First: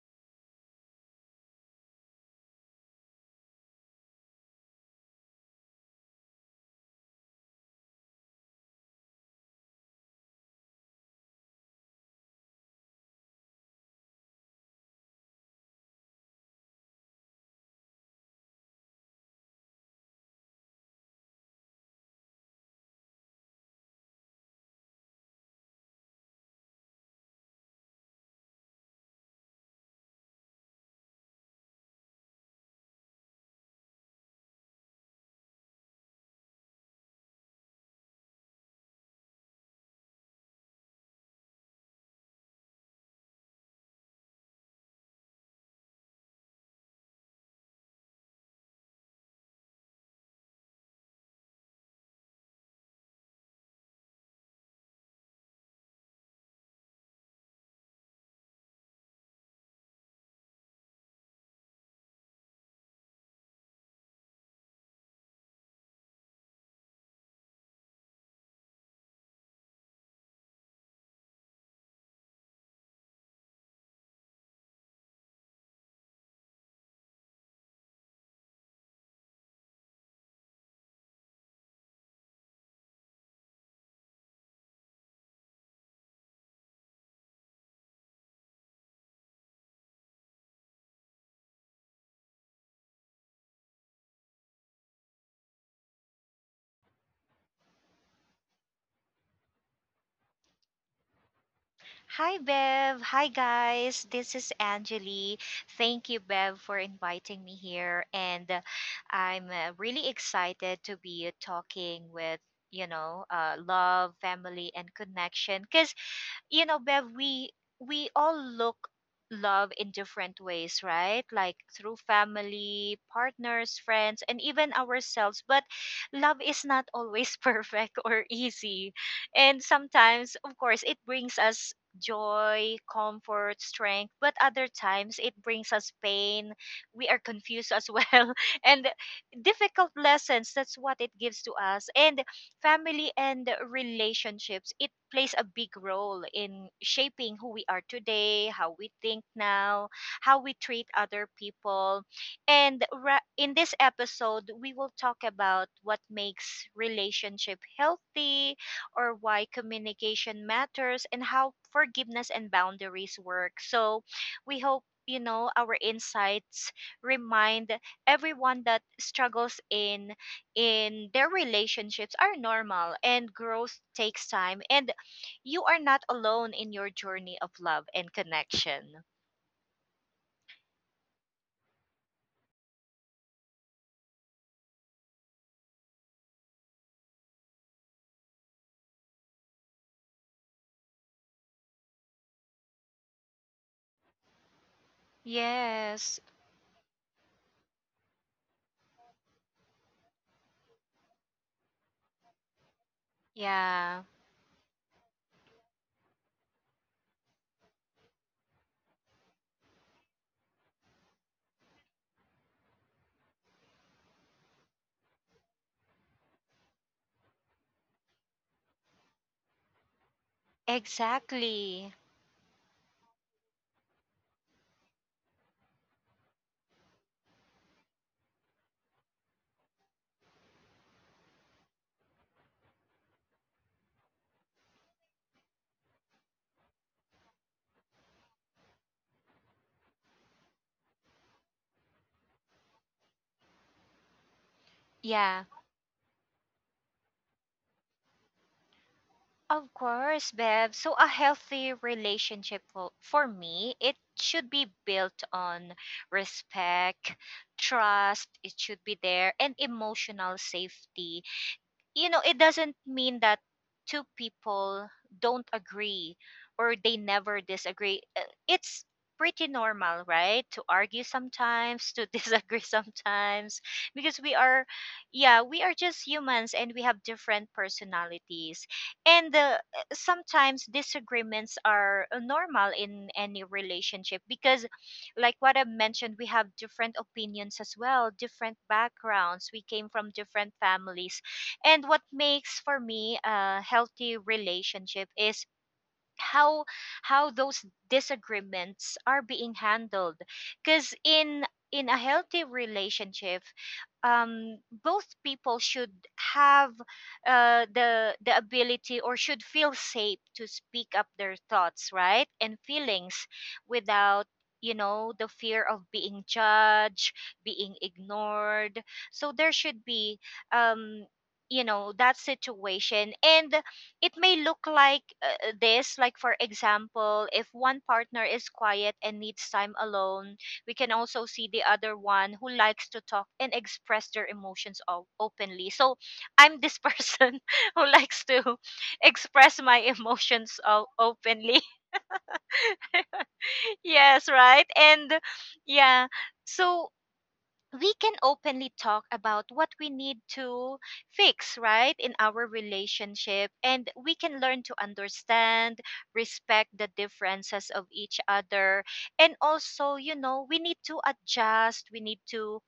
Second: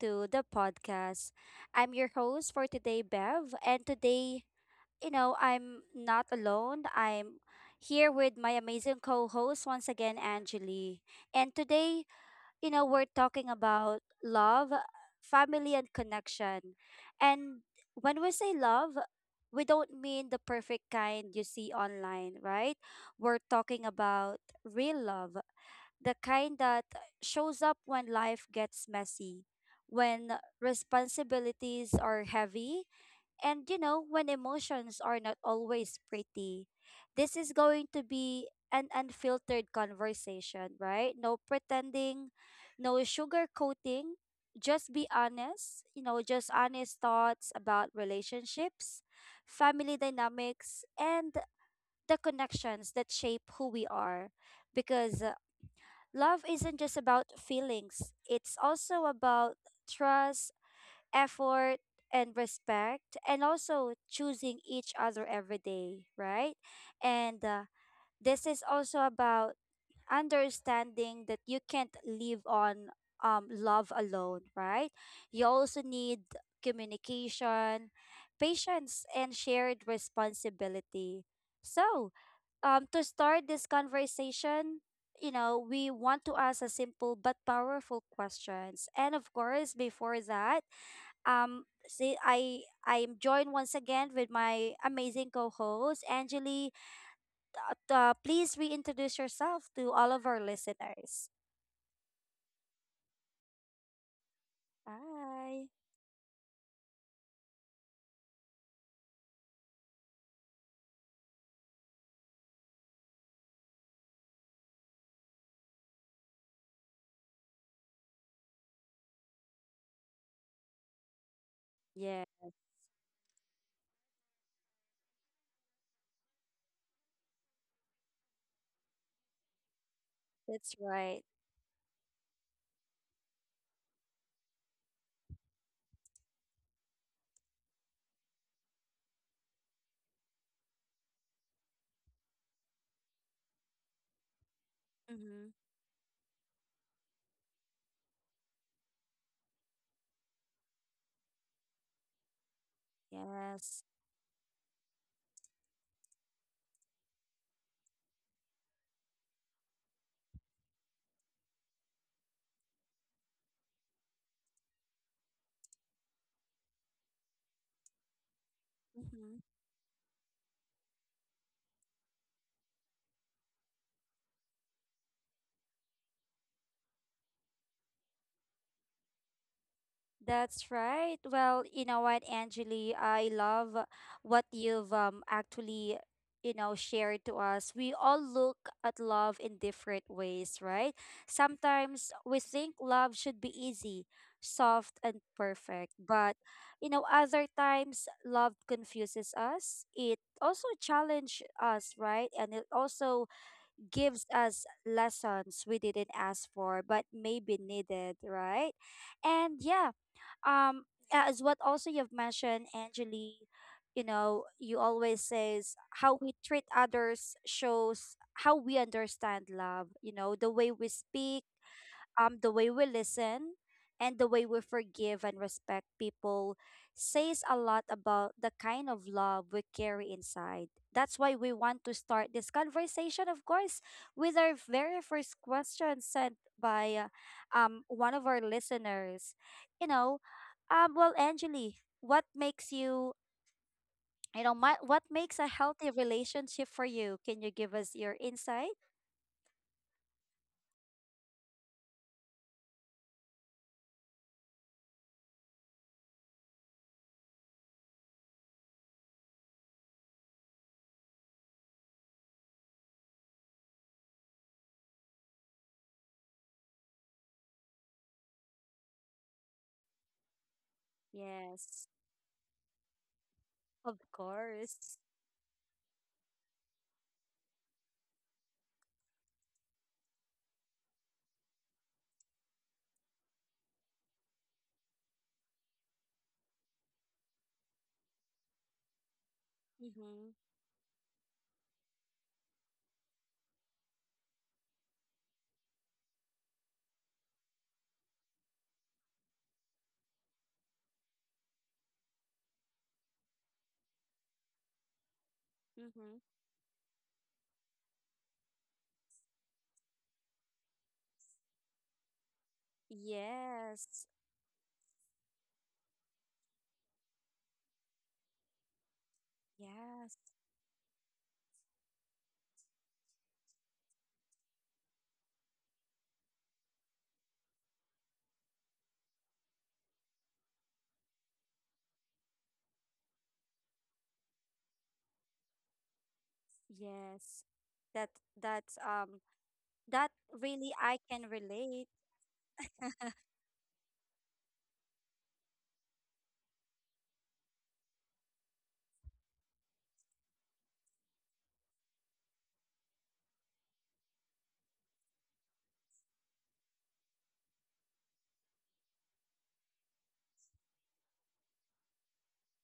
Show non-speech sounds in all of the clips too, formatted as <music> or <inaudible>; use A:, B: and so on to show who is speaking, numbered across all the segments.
A: to the podcast. I'm your host for today, Bev. And today, I'm not alone. I'm here with my amazing co host once again, Angeli. And today, we're talking about love, family, and connection. And when we say love, we don't mean the perfect kind you see online, right? We're talking about real love, the kind that shows up when life gets messy, when responsibilities are heavy, and when emotions are not always pretty. This is going to be an unfiltered conversation, right? No pretending, no sugarcoating. Just be honest, just honest thoughts about relationships, family dynamics, and the connections that shape who we are, because love isn't just about feelings, it's also about trust, effort, and respect, and also choosing each other every day, right? And this is also about understanding that you can't live on love alone, right? You also need communication, patience, and shared responsibility. So, to start this conversation, we want to ask a simple but powerful questions. And of course, before that, see, I'm joined once again with my amazing co-host, Angeli. Please reintroduce yourself to all of our listeners.
B: Hi, Bev. Hi, guys. This is Angeli.
A: Hi.
B: Thank you, Bev, for inviting me here. And I'm really excited to be talking with, you know, love, family, and connection. Because you know, Bev, we all look love in different ways, right? Like through
A: Yeah,
B: family, partners, friends, and even ourselves. But love is not always <laughs> perfect or easy. And sometimes, of
A: that's
B: course, it
A: right.
B: brings us joy, comfort, strength, but other times it brings us pain. We are confused as well <laughs> and difficult lessons. That's what it gives to us. And family and relationships, it plays a
A: Mm-hmm.
B: big role in shaping who we are today, how we think now, how we treat other people. In this
A: Yes.
B: episode, we will talk about what makes relationship healthy or why communication matters and how forgiveness and boundaries work. So, we hope you know our insights remind everyone that
A: Mm-hmm.
B: struggles in their relationships are normal and growth takes time and you are not alone in your journey of love and connection.
A: That's right. Well, you know what, Angeli, I love what you've actually shared to us. We all look at love in different ways, right? Sometimes we think love should be easy, soft, and perfect.
B: Yes.
A: But, other times love confuses us. It also challenges us, right? And it also
B: Yeah.
A: gives us lessons we didn't ask for, but maybe needed, right? And yeah, um as what also you've mentioned, Angeli, you always says how we treat others shows how we understand love. The way we speak,
B: Exactly.
A: the way we listen, and the way we forgive and respect people says a lot about the kind of love we carry inside. That's why we want to start this conversation, of course, with our very first question sent by one of our listeners. You know, well, Angeli, what makes you, what makes
B: Yeah.
A: a healthy relationship for you? Can you give us your insight?
B: Of course, Bev. So a healthy relationship for me, it should be built on respect, trust, it should be there and emotional safety, you know, it doesn't mean that two people don't agree or they never disagree. It's pretty normal, right? To argue sometimes,
A: Yes,
B: to <laughs> disagree sometimes,
A: of
B: because we are,
A: course.
B: yeah, we are just humans and we have different personalities. And Sometimes disagreements are normal in any relationship because, like what I mentioned, we have different opinions as well, different backgrounds, we came from
A: Mm-hmm.
B: different families. And what makes for me a healthy relationship is how how those disagreements are being handled, because in a healthy relationship, um, both people should
A: Mm-hmm.
B: have, uh, the ability or should feel safe to speak up their thoughts, right, and feelings,
A: Yes,
B: without, you know, the fear of being judged, being ignored. So there should be,
A: yes,
B: um, you know, that situation. And it may look like, this, like for example, if one partner is quiet and needs time alone, we can also see the other one who likes to talk and express their emotions openly. So I'm this person
A: yes.
B: <laughs> who
A: That
B: likes to
A: that's
B: <laughs>
A: um
B: express my
A: that
B: emotions
A: really I can
B: openly.
A: relate.
B: <laughs> Yes, right? And yeah. So we can openly talk about what we need to fix, right, in our relationship. And we can learn to understand, respect the differences of each other. And also, you know, we need to adjust, we need to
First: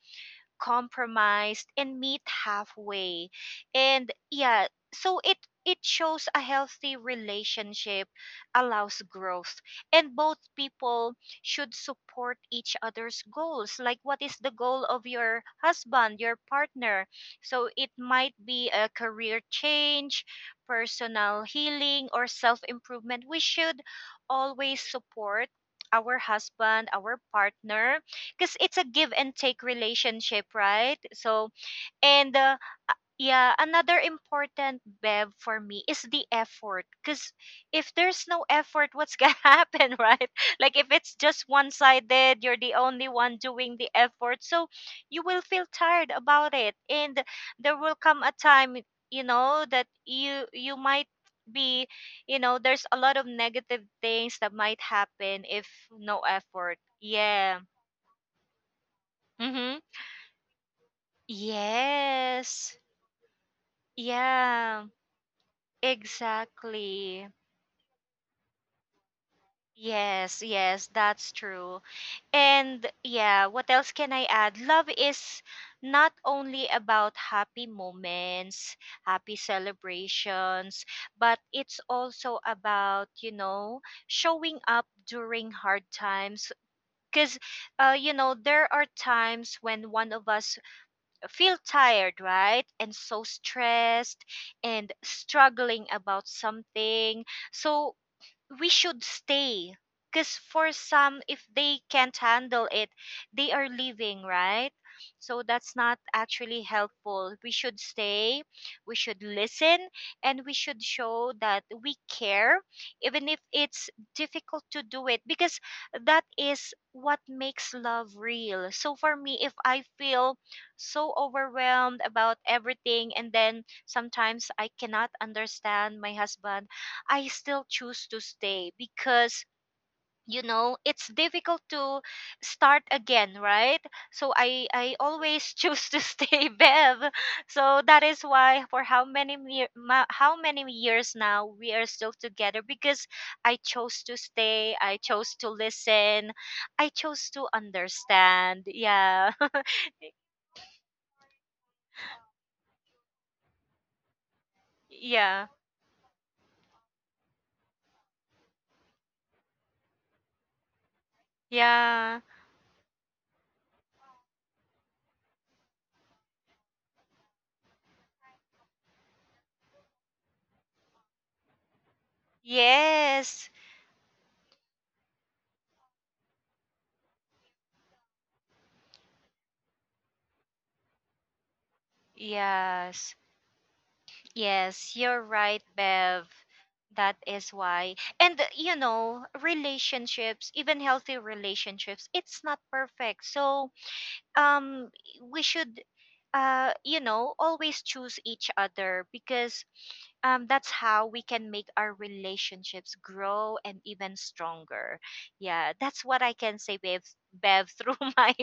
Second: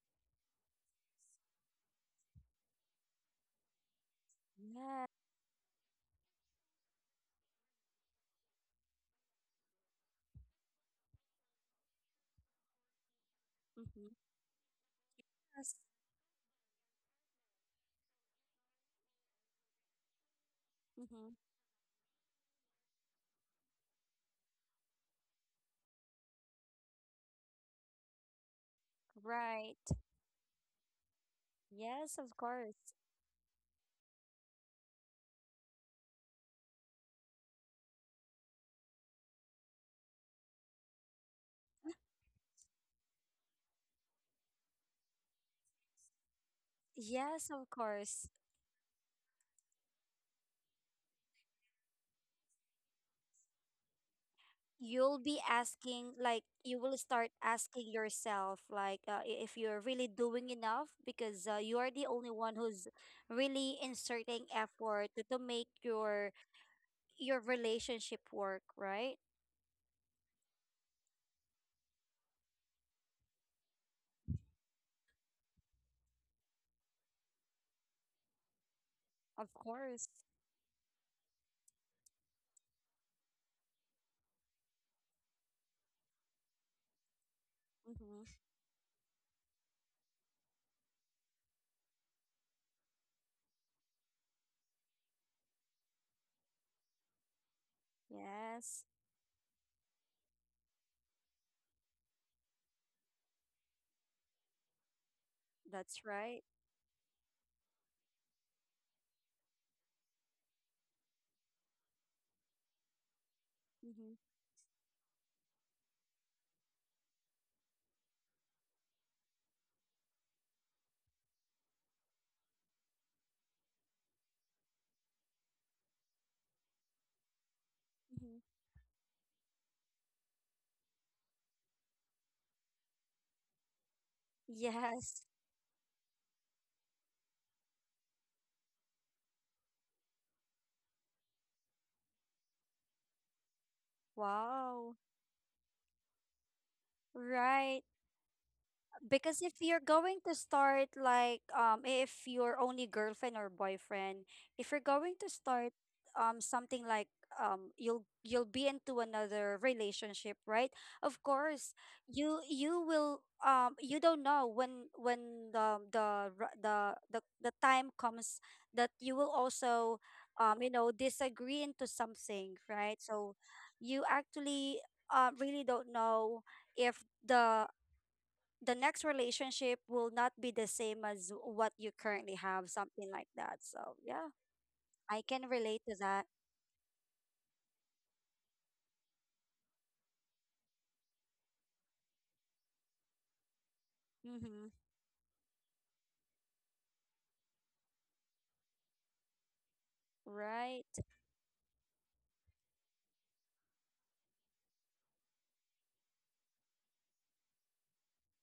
B: compromised and meet halfway, and yeah,
A: Yeah.
B: so it shows a healthy relationship allows growth and both people should support each other's goals, like
A: Mm-hmm.
B: what is the goal of your
A: Yes.
B: husband, your partner. So it might be a career change,
A: Mm-hmm.
B: personal healing, or self improvement. We should always support our husband, our partner, because it's a give and take
A: Right.
B: relationship, right?
A: Yes, of
B: And uh,
A: course.
B: yeah, another important, bev, for me is the effort. Because if there's no effort, what's gonna <laughs> happen, right? Like if it's just one sided, you're the only one doing the effort, so you will feel tired about it, and
A: Yes, of
B: there will come
A: course.
B: a time, you know, that you might be, you know, there's a lot of negative things that might
A: You'll be
B: happen if
A: asking
B: no
A: like
B: effort,
A: you will start
B: yeah.
A: asking yourself, like I- if
B: Mm-hmm.
A: you're really doing enough, because you are the only one
B: Yes.
A: who's really inserting
B: Yeah,
A: effort to make your
B: exactly.
A: your relationship work, right?
B: Yes, yes, that's true. And yeah, what else can I add? Love is not only about happy moments, happy
A: Of course.
B: celebrations, but it's also about, you know, showing up during hard times. Because, you
A: Mm-hmm.
B: know, there are times when one of us feel tired, right? And so stressed and struggling about something. So we
A: Yes,
B: should stay, because for some, if they can't handle it, they are leaving, right? So that's not
A: that's right.
B: actually helpful. We should stay, we should listen, and we should show that we care, even if it's
A: Mm-hmm.
B: difficult to do it, because that is what makes love real. So for me, if I feel so overwhelmed about everything and then sometimes I cannot understand my husband, I still choose to
A: Mm-hmm.
B: stay, because, you know, it's difficult to start again, right? So I
A: Yes.
B: always choose to <laughs> stay, Bev. So that is why for how many years now we are still together, because I chose to stay, I
A: Wow.
B: chose to listen, I chose to
A: Right.
B: understand, yeah.
A: Because if you're
B: <laughs>
A: going to start like, if your only girlfriend or boyfriend, if you're going to
B: Yeah.
A: start something like, you'll be into another relationship, right? Of course,
B: Yeah.
A: you will. You don't know when the r- the time comes that you will also disagree into something, right? So
B: Yes.
A: you actually, really don't know if the next relationship will not be the same as what you currently have, something
B: Yes.
A: like that. So, yeah,
B: Yes, you're
A: I can
B: right,
A: relate to
B: Bev.
A: that.
B: That is why. And You know, relationships, even healthy relationships, it's not perfect. So,
A: Mm-hmm.
B: um, we should, uh, you know, always choose each other, because um, that's
A: Right.
B: how we can make our relationships grow and even stronger. Yeah, that's what I can say, Bev, <laughs> through my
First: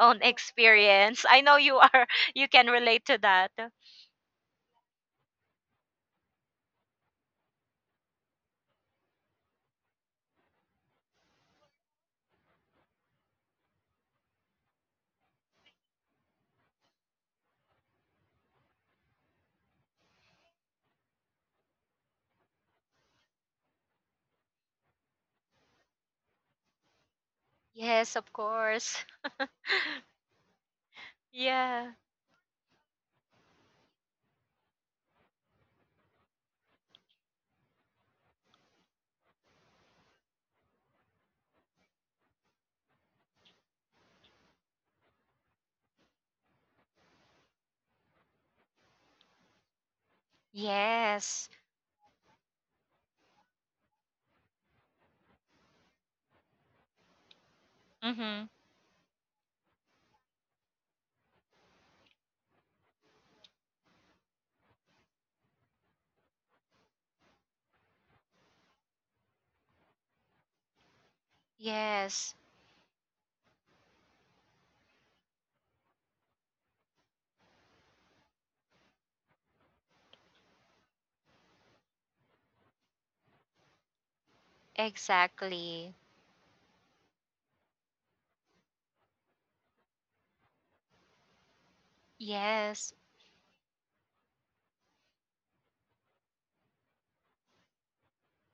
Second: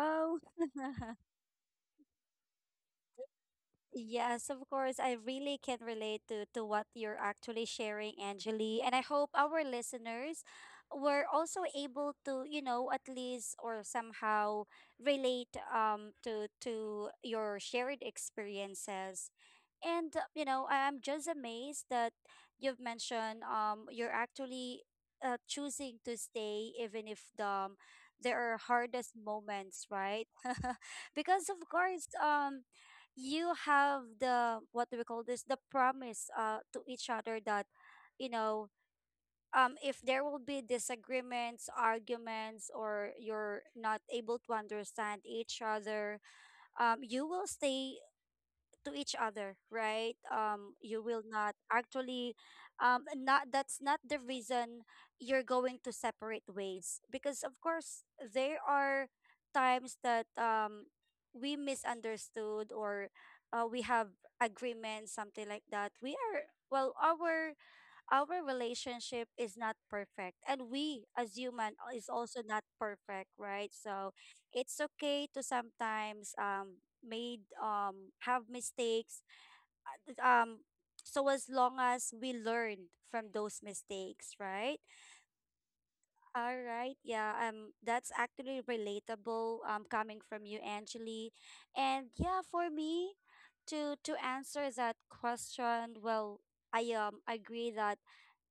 B: own
A: <laughs>
B: experience. I know you are you can relate to that.
A: Yes, of course. I really can relate to what you're actually sharing, Angeli. And I hope our listeners were also able to, at least or somehow relate to your shared experiences. And I'm just amazed that you've mentioned you're actually choosing to stay even if
B: Yes, of
A: there are
B: course.
A: hardest moments, right? <laughs> Because of
B: Yeah.
A: course, you have, the what do we call this, the promise to each other that, you know if there will be disagreements, arguments, or you're not able to understand each other, you will stay to each other, right? You will
B: Yes.
A: not actually, not that's not the reason you're going to separate ways, because of course
B: Mhm.
A: there are times that we misunderstood, or we have agreements, something like that. We are, well, our relationship is not perfect, and we as human is
B: Yes,
A: also not perfect, right? So it's okay to sometimes made have mistakes um so as long as we learn from those mistakes, right?
B: exactly.
A: All right, yeah, that's actually relatable, coming from you, Angeli. And yeah, for
B: Yes.
A: me, to answer that question, well, I agree that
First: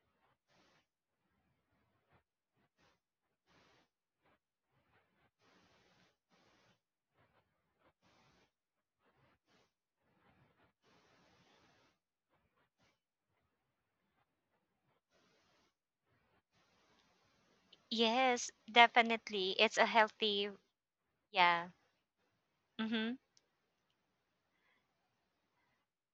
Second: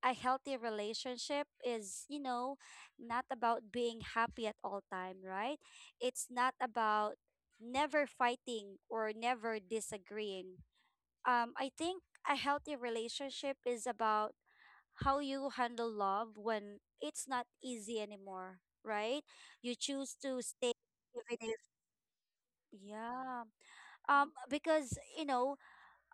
A: a healthy relationship is, not about being happy at all time, right? It's not about never fighting or never disagreeing. I think a healthy relationship is about how you handle love when it's not easy
B: Yes,
A: anymore, right?
B: definitely.
A: You
B: It's a
A: choose to
B: healthy,
A: stay if it is,
B: yeah. Mhm.
A: yeah. Because, you know,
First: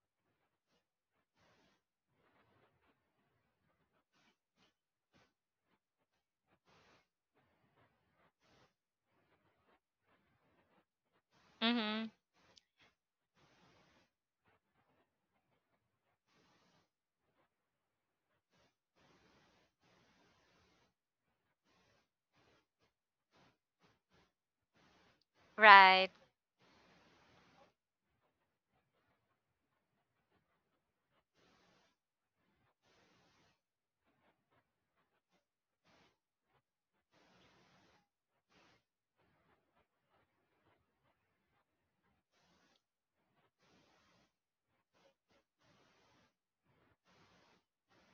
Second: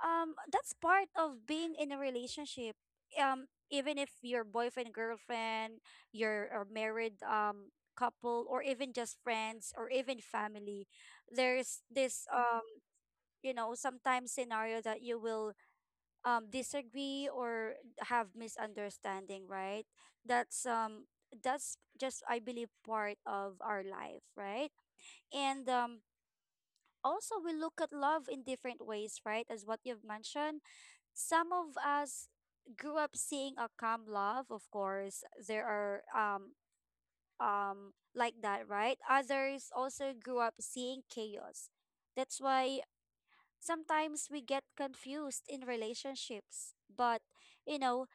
A: um that's part of being in a relationship. Um even if your boyfriend, girlfriend, your or married couple, or even just friends or even family, there's
B: Mhm.
A: this sometimes scenario that you will, disagree or have misunderstanding, right? That's um that's just I believe part of our life, right? And
B: Right.
A: also we look at love in different ways, right? As what you've mentioned, some of us grew up seeing a calm love, of course. There are like that, right? Others also grew up seeing chaos. That's why sometimes we get confused in relationships. But you know,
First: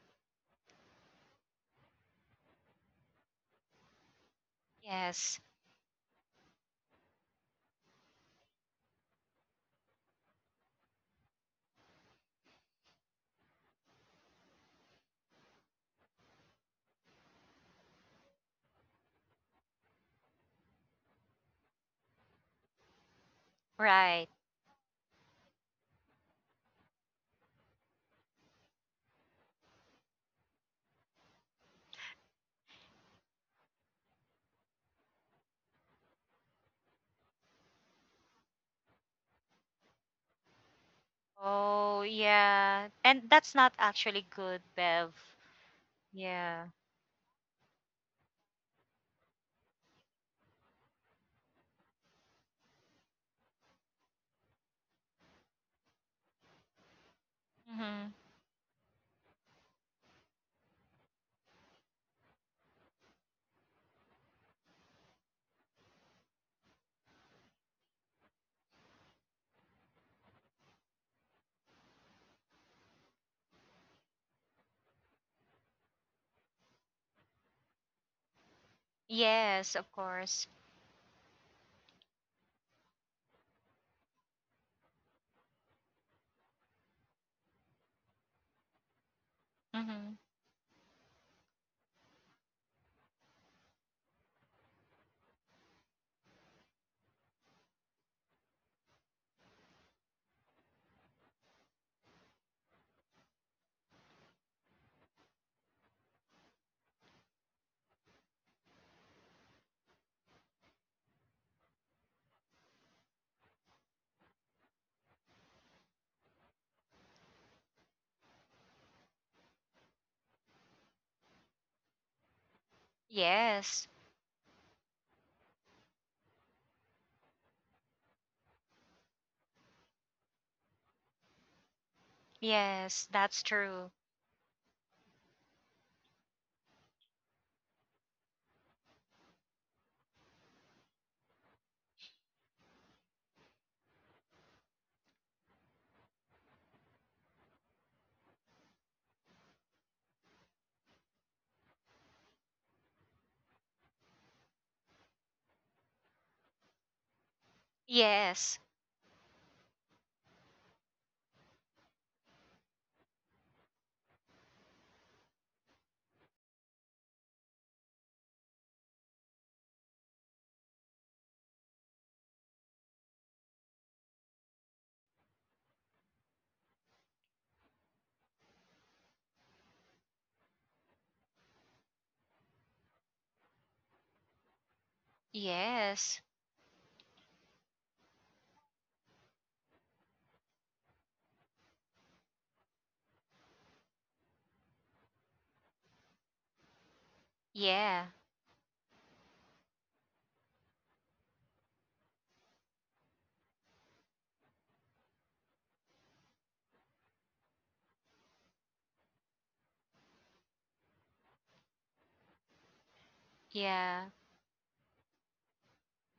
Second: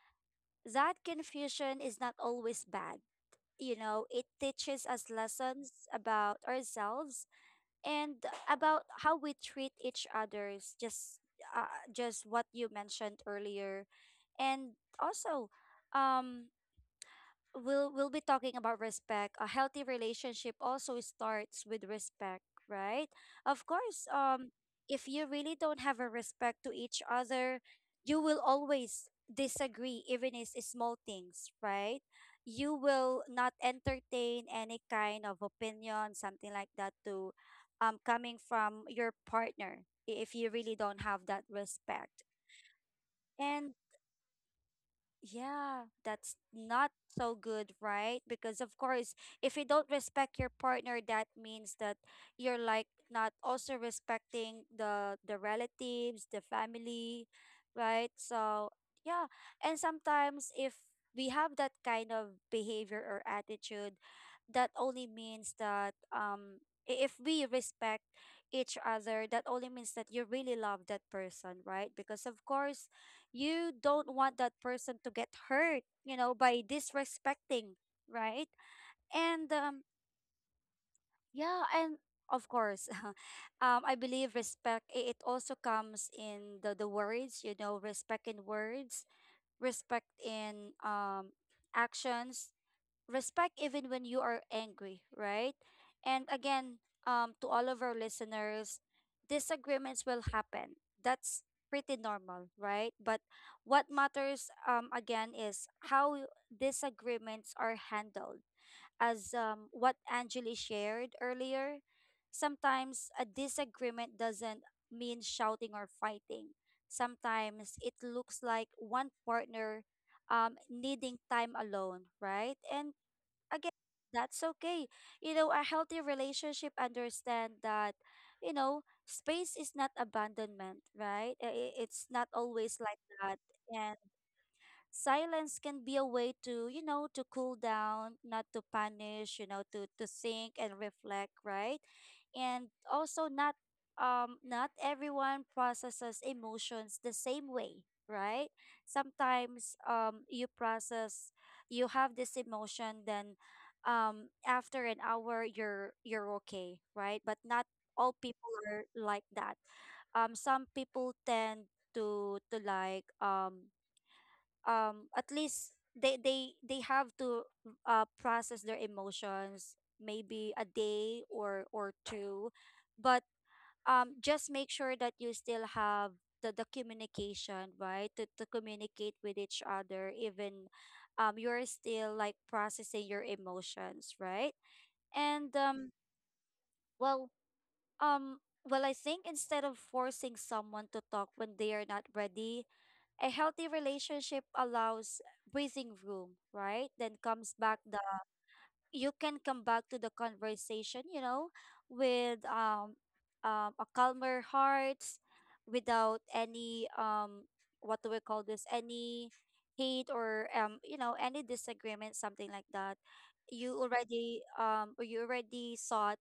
A: that confusion is not always bad. It teaches us
B: Yes.
A: lessons about ourselves and about how we treat each others. Uh, just what you mentioned earlier, and also, um, we'll be talking about respect. A healthy relationship also starts with respect, right? Of course,
B: Right.
A: if you really don't have a respect to each other, you will always disagree even is small things, right? You will not entertain any kind of opinion, something like that, to coming from your partner, if you really don't have that
B: Oh,
A: respect.
B: yeah. And that's not
A: And
B: actually good, Bev.
A: yeah, that's
B: Yeah.
A: not so good, right? Because of course, if you don't respect your partner, that means that you're like not also respecting the relatives, the family, right?
B: Mhm.
A: So, yeah. And sometimes if we have that kind of behavior or attitude, that only means that if we respect each other, that only means that you really love that person, right? Because of course, you don't want that person to get hurt, by disrespecting, right? And
B: Yes, of course.
A: yeah, and of course, <laughs> I believe respect, it also comes in the words, respect in words, respect
B: Mhm.
A: in actions, respect even when you are angry, right? And again, to all of our listeners, disagreements will happen. That's pretty normal, right? But what matters, again, is how disagreements are handled. As, what Angeli shared earlier, sometimes a disagreement doesn't mean shouting or fighting. Sometimes it looks like one partner, needing time alone, right? And again,
B: Yes.
A: that's okay. A healthy relationship understand that, space is not abandonment, right? It's not always like
B: Yes,
A: that.
B: that's true.
A: And silence can be a way to, to cool down, not to punish, to think and reflect, right? And also, not everyone processes emotions the same way, right? Sometimes you have this emotion, then after an hour you're okay, right? But not all people
B: Yes.
A: are like that. Some people tend to like, at least, they have to process their emotions, maybe a day or two. But just make sure that you still have the communication, right, to, communicate with each other, even you're still like processing your emotions, right? And,
B: Yes.
A: well well, I think instead of forcing someone to talk when they are not ready, a healthy relationship allows breathing room, right? Then comes back the
B: Yeah.
A: You can come back to the conversation, with a calmer heart, without any, what do we call this? Any hate or any disagreement, something like that. You
B: Yeah.
A: already um or you already sought,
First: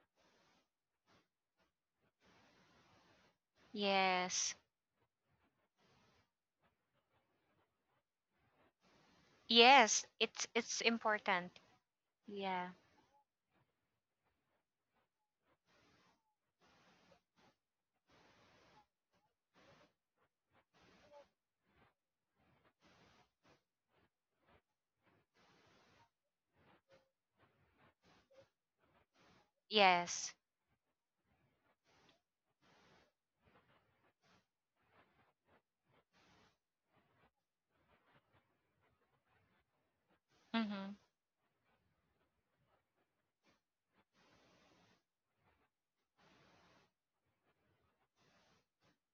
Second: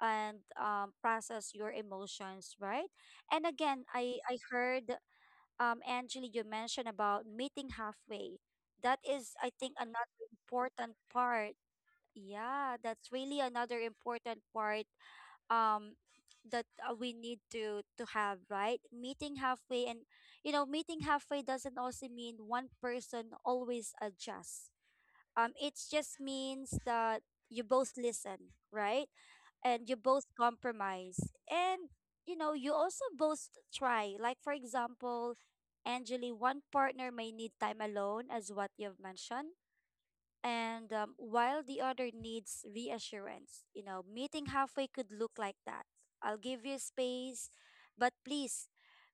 A: and process your emotions, right? And again, I
B: Yes.
A: heard, Angeli, you mentioned about meeting halfway. That is, I think,
B: Yes,
A: another
B: it's
A: important
B: important.
A: part.
B: Yeah.
A: Yeah, that's really another important part um that we need to have, right? Meeting halfway, and meeting halfway doesn't also mean one person always adjusts. Um, It just means that you both listen, right? And you both
B: Yes.
A: compromise. And, you also both try. Like, for example, Angeli, one partner may need time alone, as what you've mentioned. And
B: Mhm.
A: while the other needs reassurance, meeting halfway could look like that. I'll give you space, but please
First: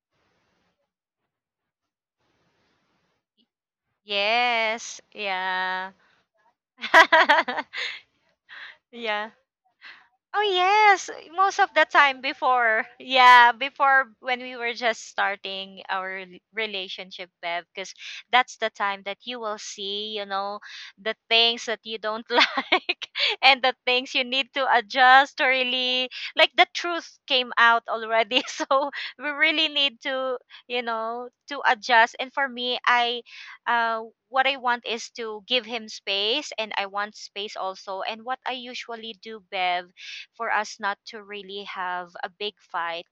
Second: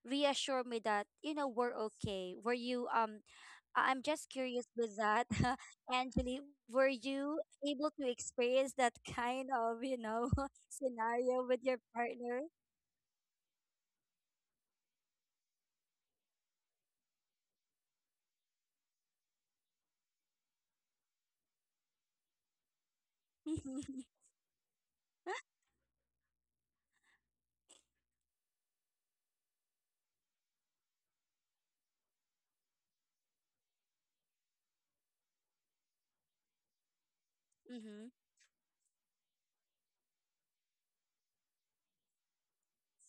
A: reassure me that, we're okay. Were you I'm just curious with
B: Yes.
A: that, <laughs>
B: Yeah.
A: Angeli. Were
B: <laughs>
A: you able to experience that
B: Yeah.
A: kind of, you know,
B: Oh
A: <laughs>
B: yes,
A: scenario
B: most
A: with
B: of
A: your
B: the time
A: partner?
B: before, yeah, before when we were just starting our relationship, Bev, because that's the time that you will see, you know, the things that you don't <laughs> like
A: <laughs>
B: and the
A: Mm-hmm.
B: things you need to adjust or really, like, the truth came out already. <laughs> So we really need to, you know, to adjust. And for me, I, uh, what I want is to give him space and I want space also. And what I usually do, Bev, for us not to really have a big fight,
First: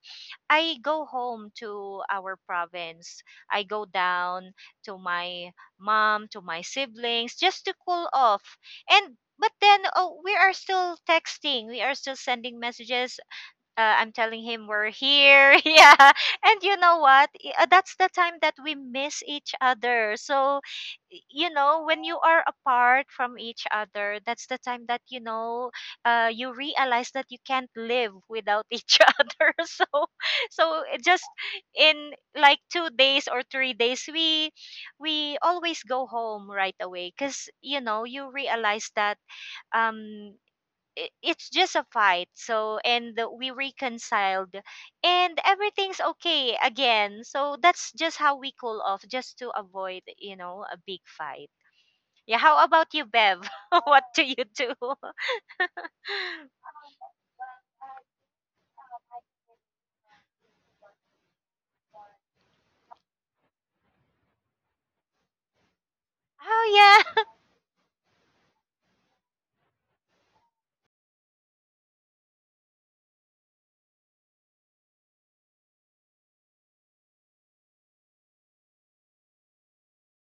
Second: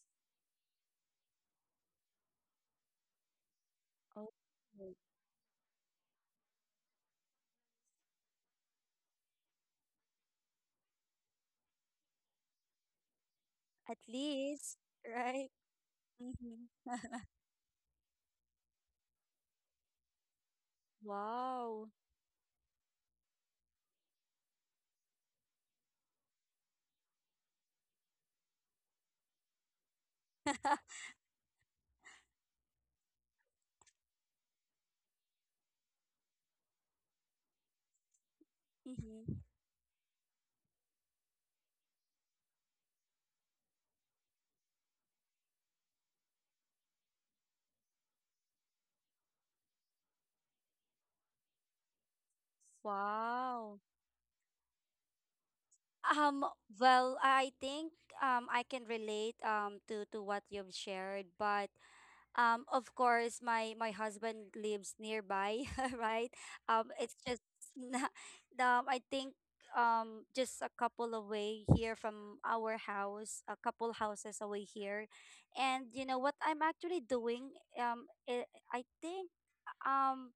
B: I go home to our province. I go
A: Oh,
B: down to my mom, to my siblings, just to cool off. And but then, oh, we are still texting, we are still sending messages,
A: at
B: I'm telling him
A: least,
B: we're
A: right?
B: here. <laughs> Yeah. And you
A: Mm-hmm. <laughs>
B: know what? That's the time that we miss each other. So, you know,
A: Wow. <laughs>
B: when you are apart from each other, that's the time that, you know, you realize that you can't live without <laughs> each other. So, so it just in like 2 days or 3 days, we always go home right away because, you know, you realize that
A: Mhm.
B: um, I- it's just a fight, so, and we reconciled, and everything's okay again. So that's just how we cool off, just to avoid, you know, a big fight. Yeah, how about you, Bev?
A: Wow.
B: <laughs> What do you do? <laughs>
A: Um, well, I think I can relate to what you've shared. But of course, my husband lives nearby, <laughs> right?
B: Oh
A: It's
B: yeah.
A: just <laughs> not, I think just a couple away here from our house, a couple houses away here, and you know what I'm actually doing? I think um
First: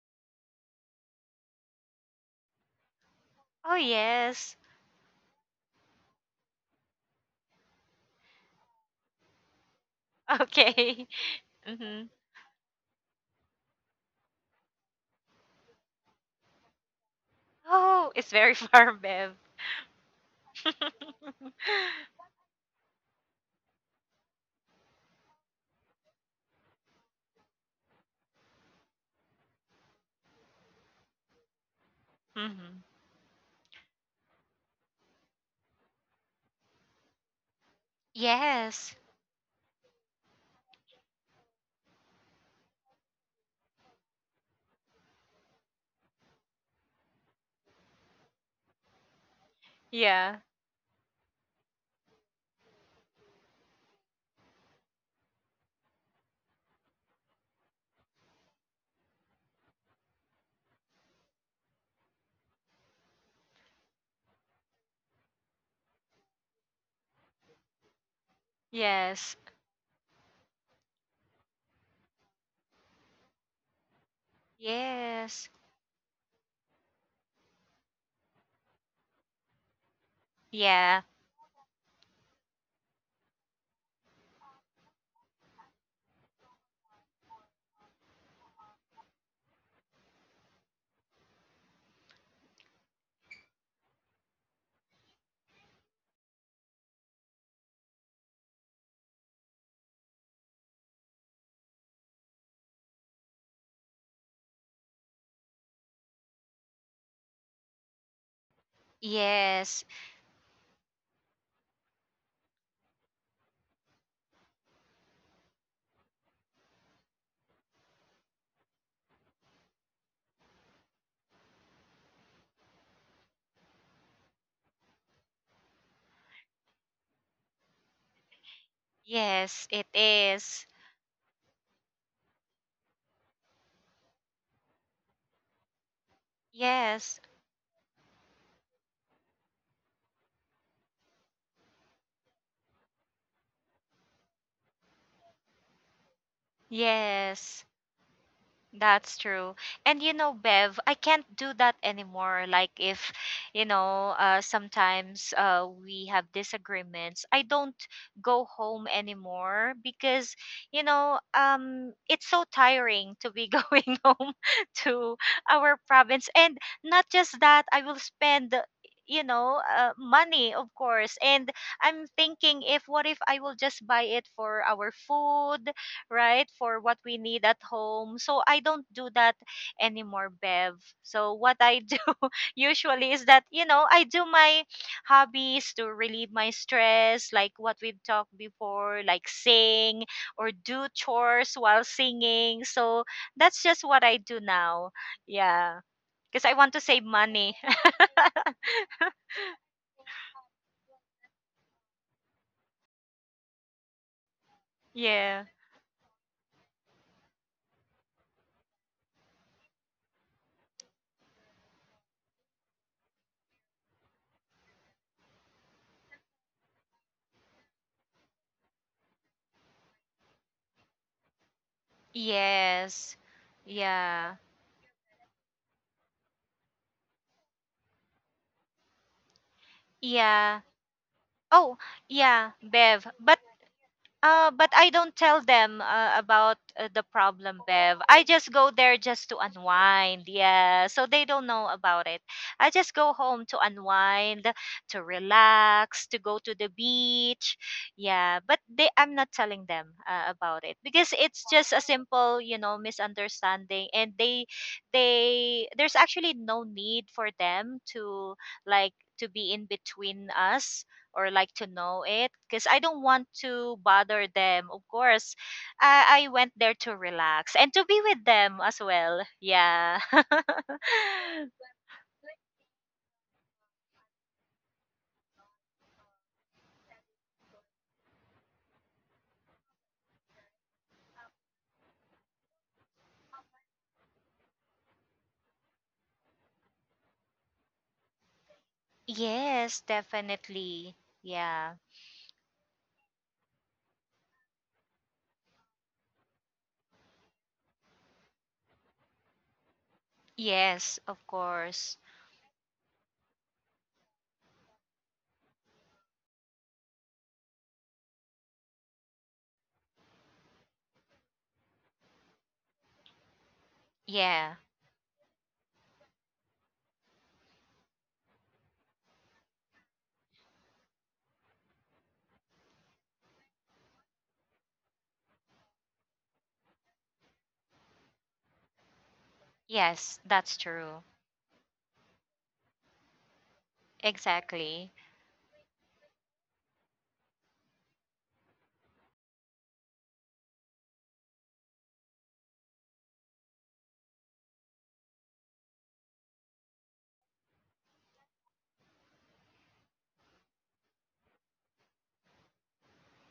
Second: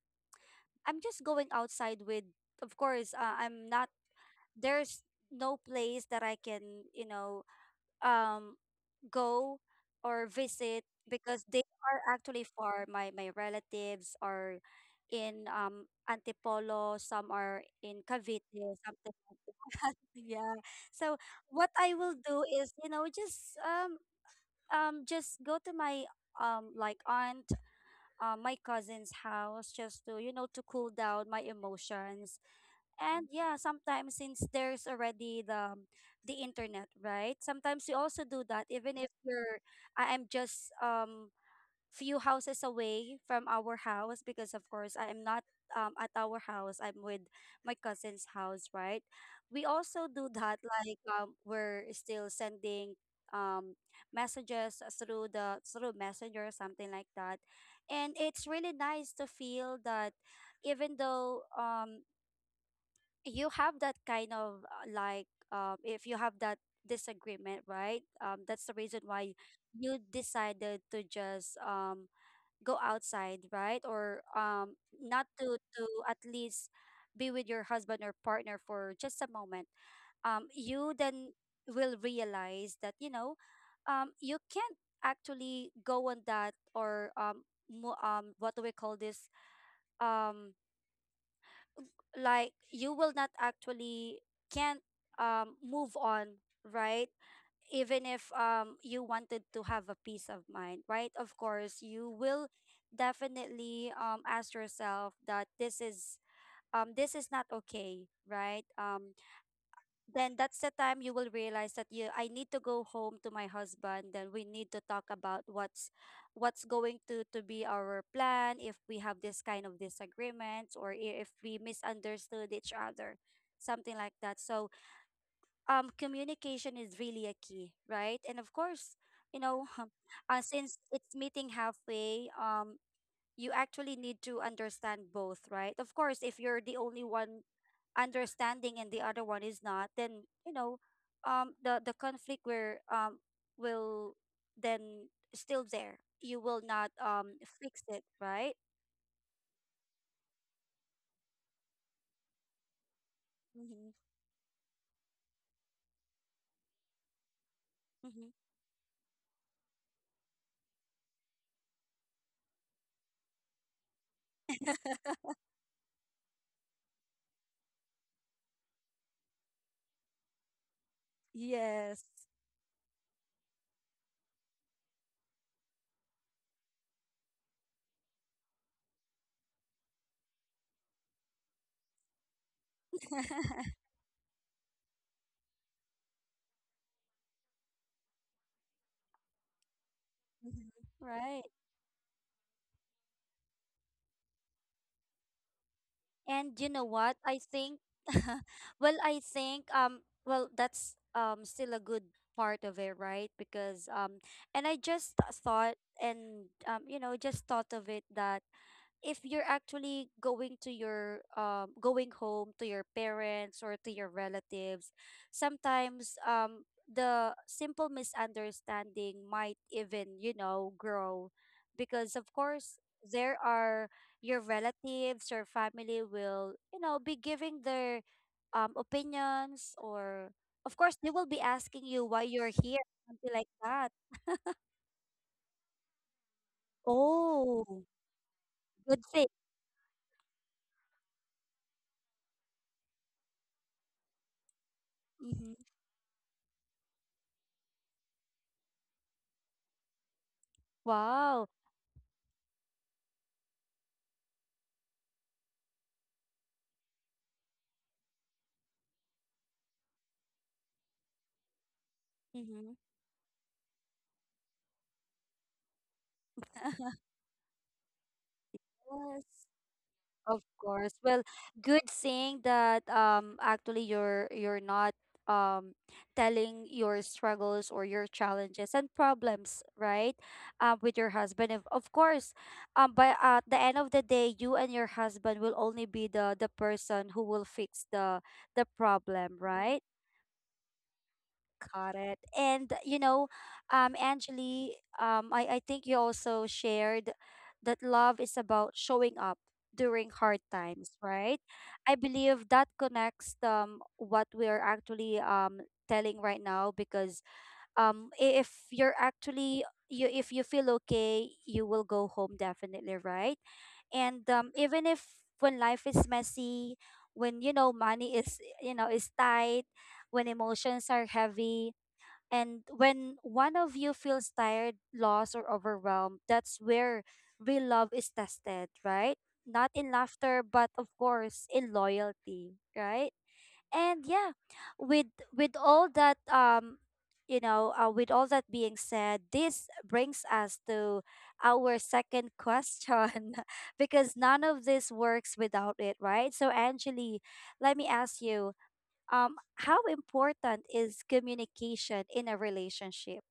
A: I'm just going outside with. Of course, I'm
B: Oh
A: not.
B: yes.
A: There's no place that I can, you know, um go or visit
B: Okay.
A: because
B: <laughs>
A: they are
B: Hmm.
A: actually far. My relatives are in Antipolo, some are in
B: Oh, it's
A: Cavite,
B: very far,
A: something
B: Bev.
A: like that. <laughs> Yeah.
B: <laughs>
A: So what I will do is, you know, just go to my like aunt, my cousin's house just to, you know, to cool down my emotions.
B: Hmm.
A: And yeah, sometimes since there's already the internet, right? Sometimes you also do that, even
B: Yes.
A: if you're I am just few houses away from our house, because of course I am not at our house. I'm with my cousin's house, right? We also do
B: Yeah.
A: that, like we're still sending um messages through the through messenger, something like that. And it's really nice to feel that, even though you have that kind of like if you have that disagreement, right? That's the reason why
B: Yes.
A: you decided to just go outside, right? Or not
B: Yes.
A: to at least be with your husband or partner for just a moment. You
B: Yeah.
A: then will realize that, you know, you can't actually go on that. Or what do we call this, um, like you will not actually can't move on, right? Even if you wanted to have a peace of mind, right? Of course you will definitely ask yourself that this is not okay, right?
B: Yes.
A: Then that's the time you will realize that you I need to go home to my husband. Then we need to talk about what's going to be our plan, if we have this kind of disagreements, or if we misunderstood each other, something like that. So communication is really a key, right? And of course, you know,
B: Yes, it
A: <laughs>
B: is.
A: since it's meeting halfway, you actually need to understand both, right? Of course, if you're the only
B: Yes.
A: one understanding and the other one is not, then, you know, the conflict where will then still there. You will not
B: Yes.
A: fix it, right?
B: That's true. And you know, Bev, I can't do that anymore. Like if, you
A: Mm-hmm.
B: know, sometimes we have disagreements, I don't
A: Mm-hmm.
B: go home anymore because, you know, it's so tiring to be <laughs> going home to our province. And not just that, I will spend, you know, money, of course, and I'm
A: Yes.
B: thinking, if what if I will just buy it for our food, right, for what we need at home. So I don't do that anymore, Bev. So what I do <laughs> usually is that, you
A: <laughs>
B: know, I do my hobbies to relieve my stress, like what we've talked before, like sing or
A: Mhm.
B: do
A: Right.
B: chores while singing. So that's just what I do now, yeah, because I
A: And you
B: want to
A: know
B: save
A: what? I
B: money.
A: think, <laughs> well, I think, well, that's still a good part of it, right? Because And I
B: <laughs>
A: just
B: Yeah.
A: thought, and you know, just thought of it that if you're actually going to your going home to your parents or to your relatives, sometimes the simple misunderstanding might even, you know, grow. Because of course,
B: Yes.
A: there are
B: Yeah.
A: your relatives or family will, you know, be giving their opinions, or
B: Yeah.
A: of course they will be
B: Oh
A: asking you why
B: yeah,
A: you're here,
B: Bev,
A: something
B: but,
A: like that.
B: But I don't tell them about, the problem,
A: Oh,
B: Bev. I just go there
A: good thing.
B: just to unwind. Yeah. So they don't know about it. I just go home to unwind, to
A: Mm-hmm.
B: relax, to go to the beach. Yeah. But they, I'm not telling them about it because it's
A: Wow.
B: just a simple, you know, misunderstanding. And they, there's actually no need for them to, like, to be in between us or like to know it because
A: Mm-hmm.
B: I don't want to bother them. Of course, I went there
A: <laughs>
B: to relax and to be with them as well.
A: Yes,
B: Yeah.
A: of course. Well,
B: <laughs>
A: good saying that actually you're not um telling your struggles or your challenges and problems, right? With your husband. Of course, but at the end of the day, you and your husband will only be the person who will fix the problem,
B: Yes,
A: right?
B: definitely. Yeah.
A: Got it. And you know, Angeli, I think you also shared that love is about showing up during hard times,
B: Yes, of
A: right?
B: course.
A: I believe that connects what we are actually telling right now. Because if you're actually you, if you feel okay, you will go home definitely, right? And
B: Yeah.
A: even if when life is messy, when, you know, money is, you know, is tight, when emotions are heavy, and when one of you feels tired, lost, or overwhelmed, that's where real love is tested, right? Not in
B: Yes,
A: laughter,
B: that's
A: but of
B: true.
A: course in loyalty, right? And yeah,
B: Exactly.
A: with all that you know, with all that being said, this brings us to our second question <laughs> because none of this works without it, right? So, Angeli, let me ask you, how important is communication in a relationship?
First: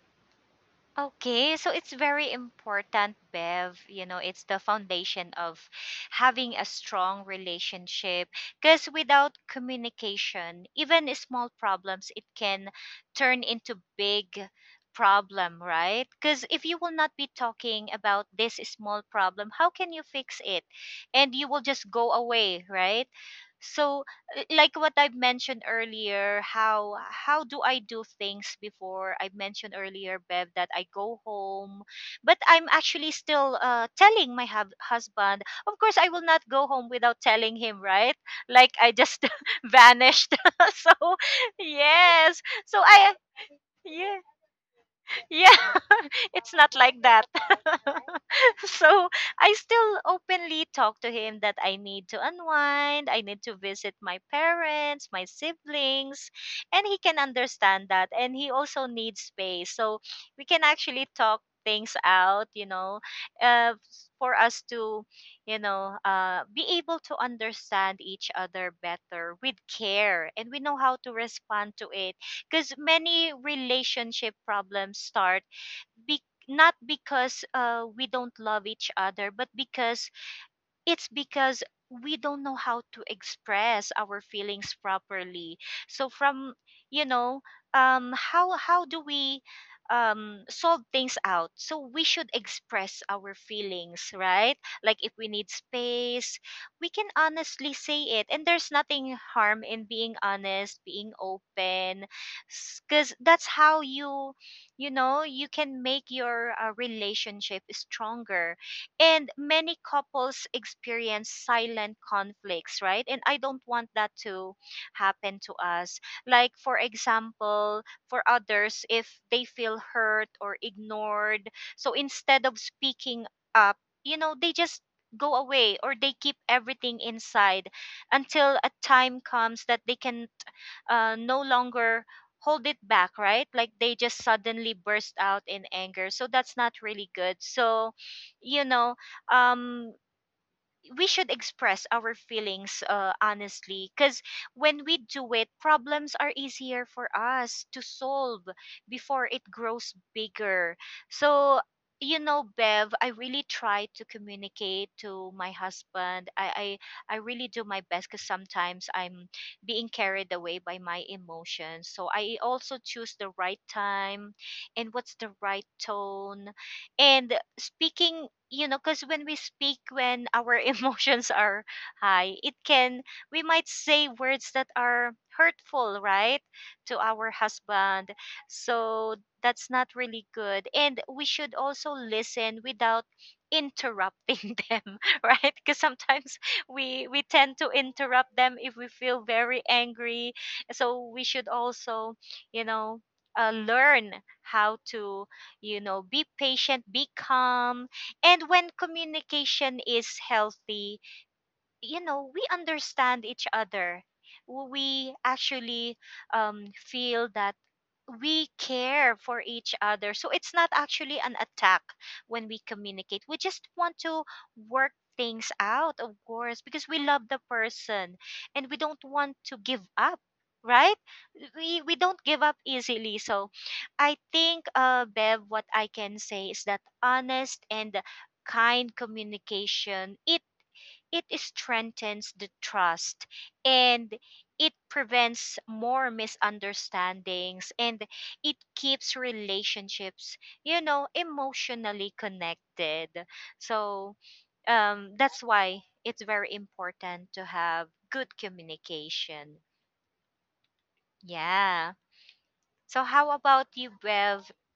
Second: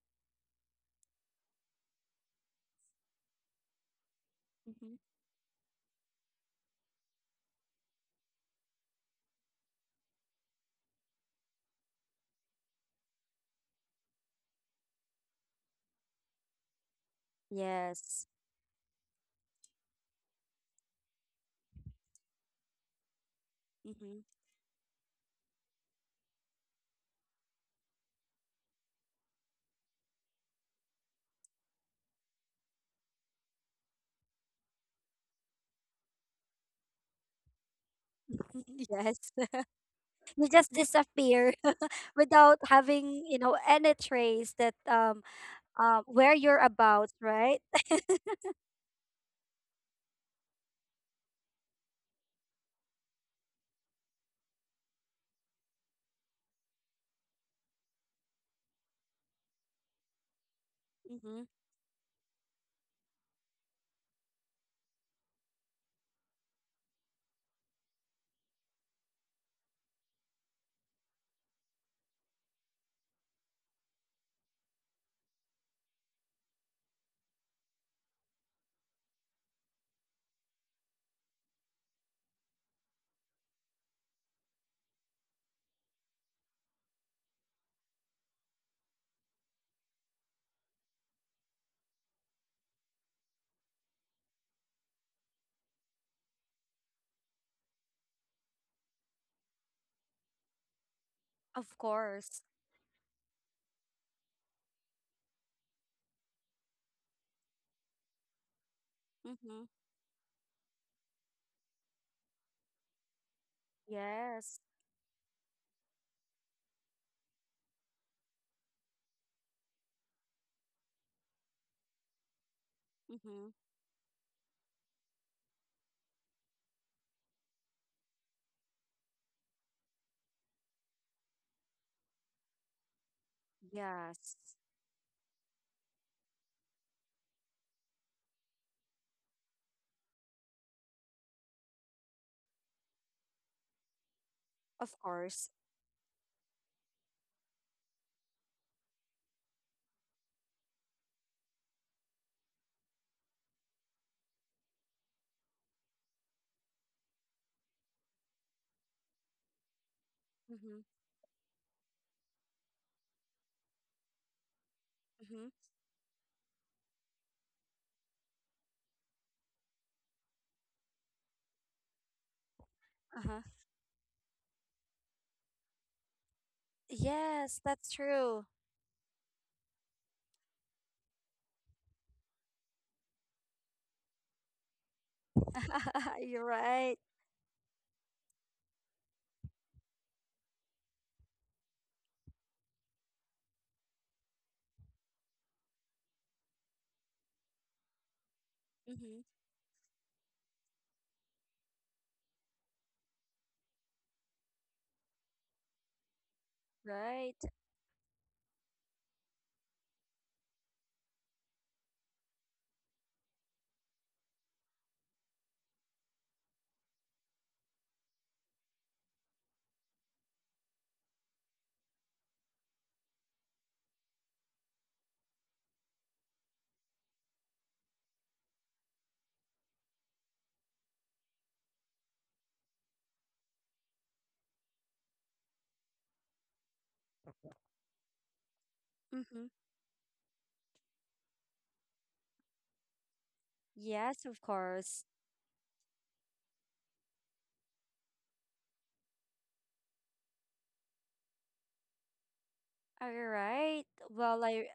B: Okay, so it's very important, Bev. You know, it's the
A: Mm-hmm.
B: foundation of having a strong relationship. Because without communication, even small problems, it can turn into big problem, right? Because if you will not be talking about
A: Yes.
B: this small problem, how can you fix it? And you will just go away, right? So
A: Mm-hmm.
B: like what I've mentioned earlier, how do I do things before? I mentioned earlier, Bev, that I go home, but I'm actually still telling my hub husband. Of course, I will not go home without telling him, right? Like
A: <laughs>
B: I just
A: Yes.
B: <laughs> vanished.
A: <laughs> You just
B: <laughs> So
A: disappear <laughs>
B: yes,
A: without
B: so I
A: having, you know, any
B: yeah.
A: trace that
B: Yeah, <laughs>
A: where
B: it's
A: you're
B: not like
A: about,
B: that.
A: right?
B: <laughs> <laughs> So I still openly talk to him that I need to unwind, I need to visit my parents, my siblings, and he can understand that. And he also needs space. So we can actually talk
A: Mm-hmm.
B: things out, uh, for us to, be able to understand each other better with care. And we know how to respond to it. Because many relationship problems start not because we don't love each other, but because we don't know how to express our feelings properly. So from you know how do we solve things out? So we should express our feelings, right? Like if we need space, we can honestly say it, and there's nothing harm in being honest, being
A: Of
B: open,
A: course.
B: because that's how you, you know, you can make your relationship stronger. And
A: Mm-hmm.
B: many couples experience silent conflicts, right? And I don't want that to
A: Yes.
B: happen to us. Like for example, for others, if they feel hurt or ignored, so instead of speaking
A: Mm-hmm.
B: up, you know, they just go away, or they keep everything inside until a time comes that they can no longer hold it back, right? Like they just
A: Yes.
B: suddenly burst out in anger. So that's not really good. So you know um we should express our feelings honestly, because when we
A: Of
B: do it,
A: course.
B: problems are easier for us to solve before it grows bigger. So, you know, Bev, I really try to communicate to my husband. I really do my best, because sometimes I'm being carried away by
A: Mm-hmm.
B: my emotions, so I also choose the right time and what's the
A: Mm-hmm.
B: right tone and speaking, you know, because when we speak, when our <laughs> emotions are high, it can,
A: Uh-huh.
B: we might say words that are hurtful, right, to our
A: Yes, that's
B: husband.
A: true.
B: So that's not really good. And we should also listen without interrupting <laughs> them, right? Because
A: <laughs>
B: sometimes
A: You're right.
B: we tend to interrupt them if we feel very angry. So we should also, you know, learn how to, you know, be patient, be calm. And when
A: Mm-hmm.
B: communication is healthy, you know, we understand each other. We actually feel
A: Right.
B: that we care for each other. So it's not actually an attack when we communicate. We just want to work things out, of course, because we love the person and we don't want to give up, right? We don't give up easily. So I think, Bev, what I can say is that honest and kind communication, it strengthens the trust, and it prevents more misunderstandings, and it keeps
A: Mm-hmm.
B: relationships, you know, emotionally connected. So
A: Yes, of course.
B: that's why it's very important to have good communication. Yeah. So
A: All
B: how about
A: right.
B: you,
A: Well,
B: Bev?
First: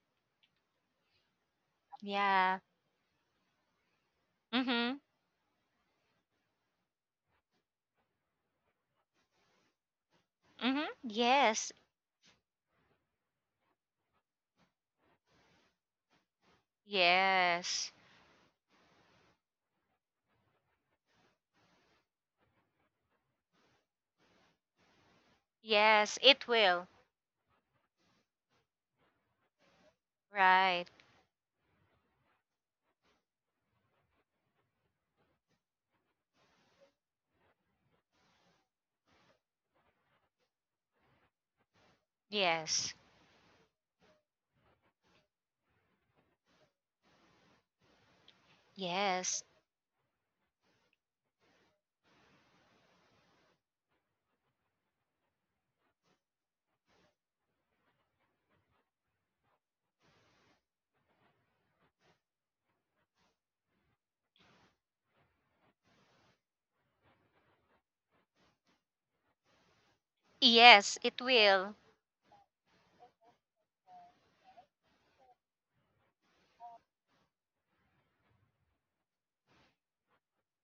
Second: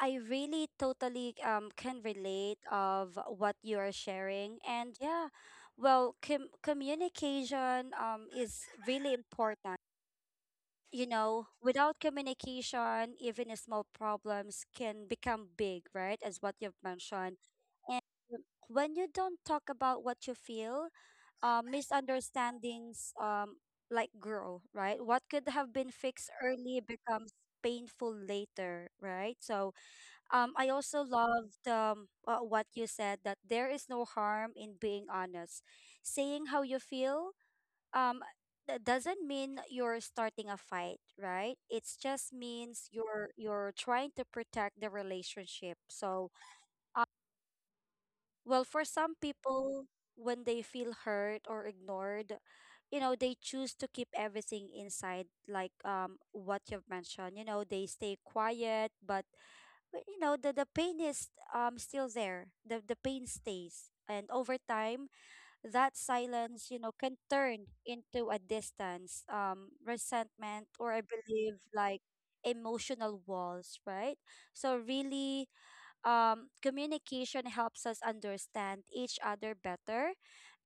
A: I really totally can relate
B: Yeah.
A: of what you are sharing. And
B: Mhm.
A: yeah, well, communication is really important.
B: Mhm.
A: You know,
B: Yes.
A: without communication, even a small problems can become big, right? As what you've mentioned.
B: Yes.
A: And when you don't talk about what you feel, misunderstandings like grow, right? What could have been
B: Yes,
A: fixed
B: it
A: early
B: will.
A: becomes painful later, right? So I
B: Right.
A: also loved what you said, that there is no harm in being honest. Saying how you feel, um, that doesn't mean you're starting a fight, right? It's just means
B: yes
A: you're trying to protect the relationship. So well, for some
B: Yes.
A: people, when they feel hurt or ignored, you know, they choose to keep everything inside, like what you've mentioned. You know, they stay quiet, but, you know, the pain is still there. The pain stays. And over time, that silence, you know, can turn into a distance, resentment, or
B: Yes,
A: I
B: it
A: believe
B: will.
A: like emotional walls, right? So really communication helps us understand each other better.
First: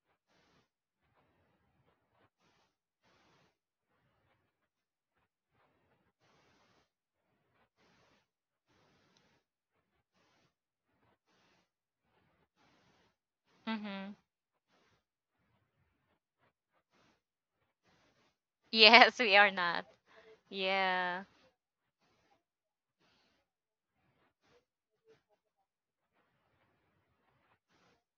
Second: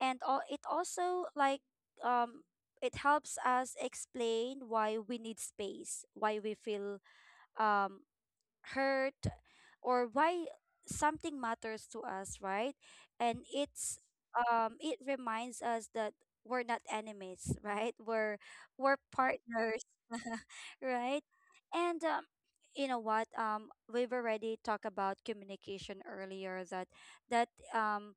A: And all, it also like um, it helps us explain why we need space, why we feel um, hurt, or why something matters to us, right? And it's
B: Mhm. <laughs>
A: it reminds us that we're not enemies, <laughs> right? We're
B: Yes, we are not.
A: partners, <laughs>
B: Yeah.
A: right? And you know what? We've already talked about communication earlier. That that um,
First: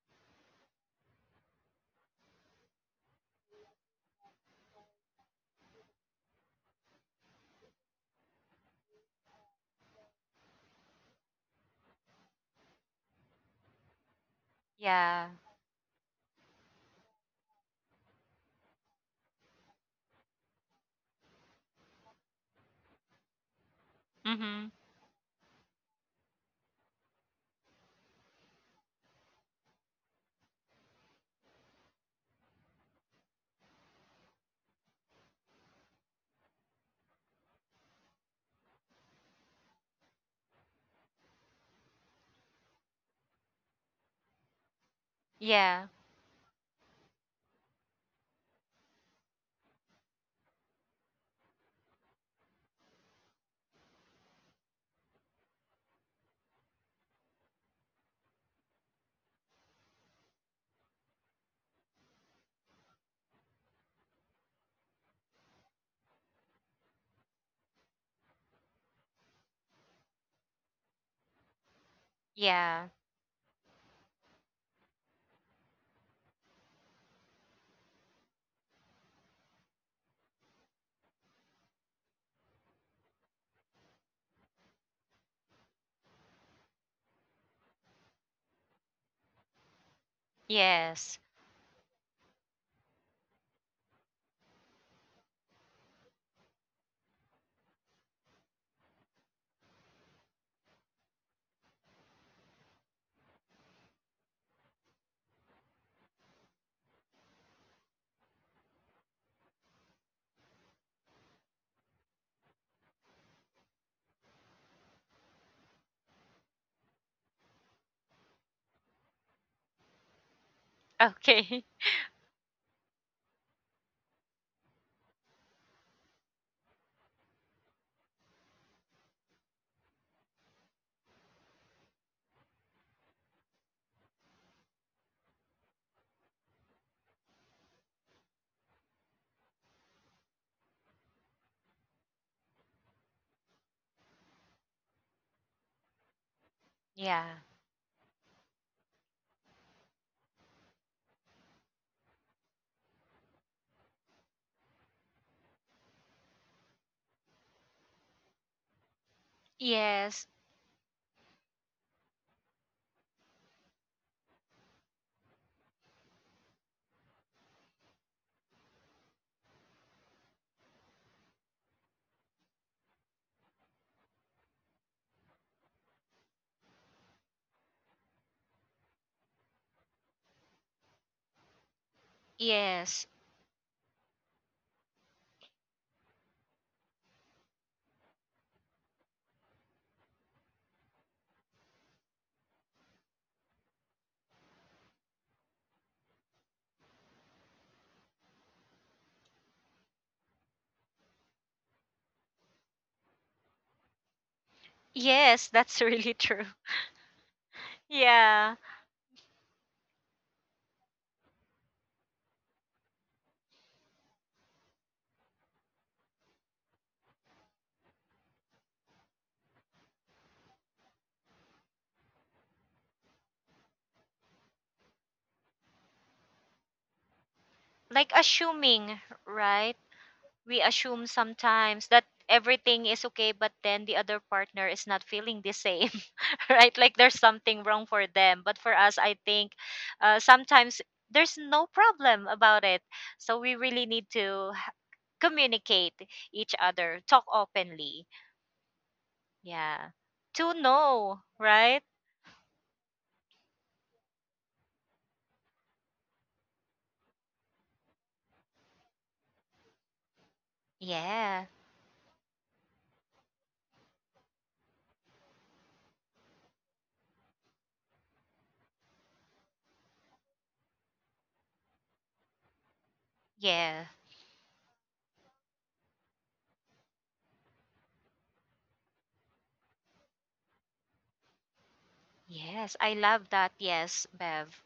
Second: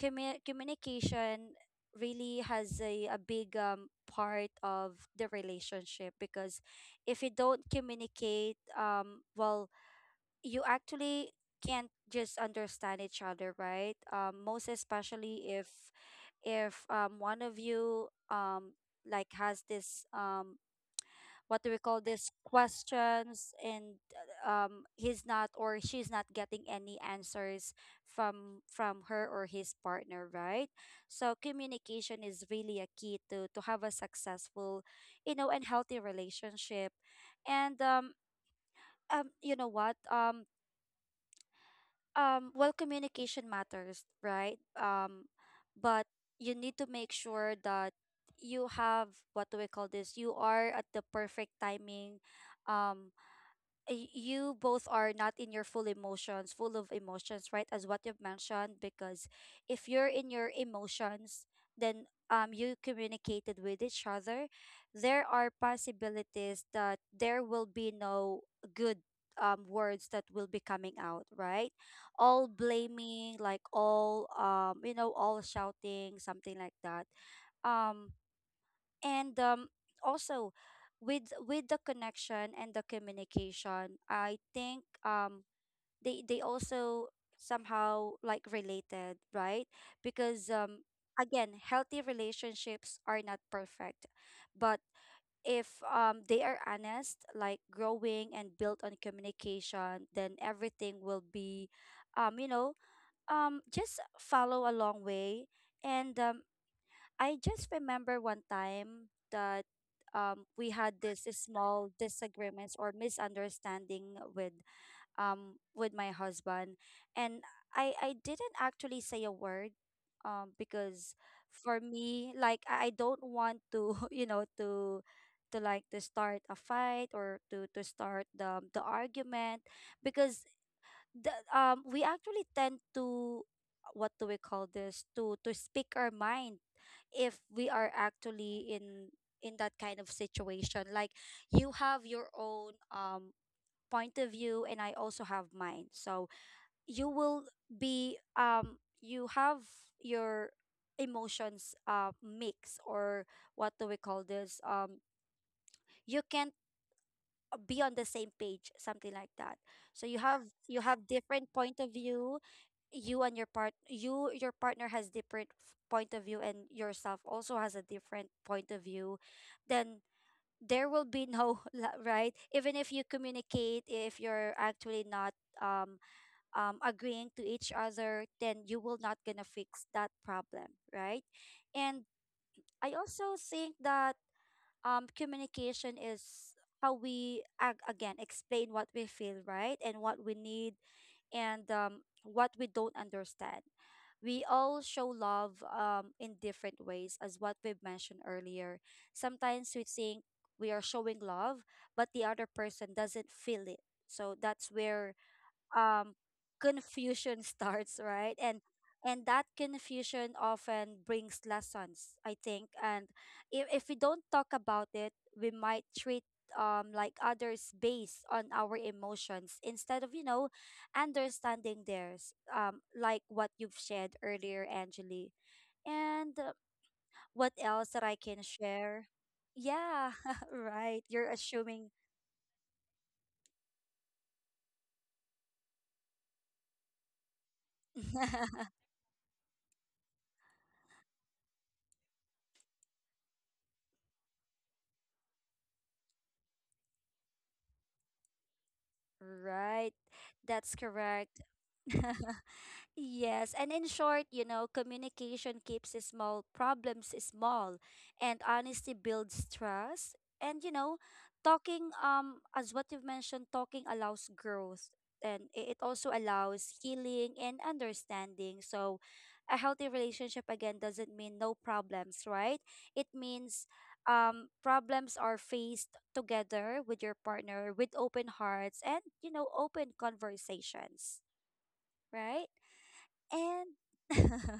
A: communication really has a big part of the relationship, because if you don't communicate well, you actually can't just understand each other, right? Most
B: Yeah.
A: especially if one of you like has this what do we call this questions, and
B: Mhm.
A: he's not or she's not getting any answers from her or his partner, right? So communication is really a key to have a successful, you know, and healthy relationship. And you know what, well communication matters, right?
B: Yeah.
A: But you need to make sure that you have what do we call this, you are at the perfect timing, um you both are not in your full emotions, full of emotions, right? As what you've mentioned, because if you're in your emotions, then you communicated with each other, there are possibilities that there will be no good words that will be coming out, right? All
B: Yeah.
A: blaming, like all you know, all shouting, something like that. um and also, with the connection and the communication, I think they also somehow like related, right? Because
B: Yes.
A: again, healthy relationships are not perfect, but if they are honest, like growing and built on communication, then everything will be you know just follow a long way. And I just remember one time that we had this small disagreements or misunderstanding with my husband, and I didn't actually say a word, because
B: Okay.
A: for me, like I don't want to <laughs> you know to like to start a fight or to start the argument, because the we actually tend to what do we call this, to speak our mind if we are actually in that kind of situation. Like you have your own point of view, and I also have mine, so
B: <laughs>
A: you
B: Yeah.
A: will be you have your emotions mix, or what do we call this, you can't be on the same page, something like that. So
B: Yes.
A: you have different point of view, you and your part, you your partner has different point of view, and yourself also has a different point of view. Then there will be no <laughs> right, even if you communicate, if you're actually not um agreeing to each other, then you will not gonna fix that problem, right? And I
B: Yes.
A: also think that communication is how we again explain what we feel, right, and what we need, and what we don't understand. We all show love in different ways, as what we mentioned earlier. Sometimes we think we are showing love, but the other person doesn't feel it. So that's where
B: Yes, that's really
A: um
B: true. <laughs>
A: confusion <laughs> starts, right?
B: Yeah.
A: And that confusion often brings lessons, I think. And if we don't talk about it, we might treat like others based on our emotions instead of, you know, understanding theirs. Um, like what you've shared earlier, Angeli. And what else that
B: Like
A: I can
B: assuming,
A: share?
B: right?
A: Yeah, <laughs>
B: We
A: right.
B: assume
A: You're
B: sometimes
A: assuming.
B: that everything is okay, but then the other partner is not feeling the same, <laughs> right? Like there's something wrong for them, but for
A: <laughs>
B: us, I think, sometimes there's no problem about it. So we really need to communicate each other, talk openly. Yeah.
A: Right.
B: To
A: That's
B: know,
A: correct.
B: right?
A: <laughs> Yes, and in short, you know, communication keeps the small problems small, and honesty builds trust. And you know,
B: Yeah.
A: talking as what you've mentioned, talking allows growth, and it also allows healing and understanding. So, a healthy relationship again doesn't mean no problems, right? It means
B: Yeah.
A: problems are faced together with your partner with open hearts and you know open conversations, right?
B: Yes, I love that.
A: And
B: Yes,
A: <laughs>
B: Bev.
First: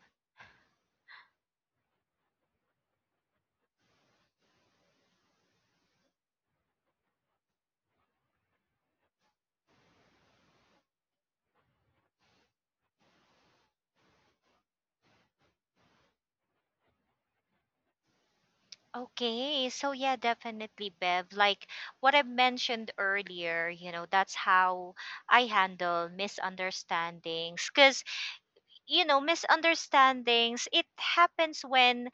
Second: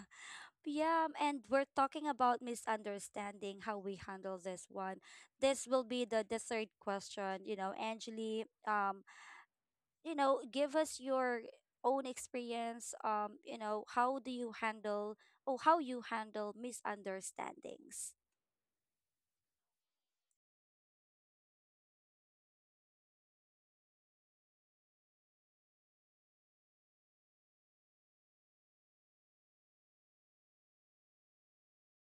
A: yeah, and we're talking about misunderstanding, how we handle this one. This will be the third question, you know, Angeli. You know, give us your own experience, you know, how do you handle or how you handle misunderstandings.
B: Okay, so yeah, definitely, Bev. Like what I mentioned earlier, you know, that's how I handle misunderstandings. Because, you know, misunderstandings, it happens when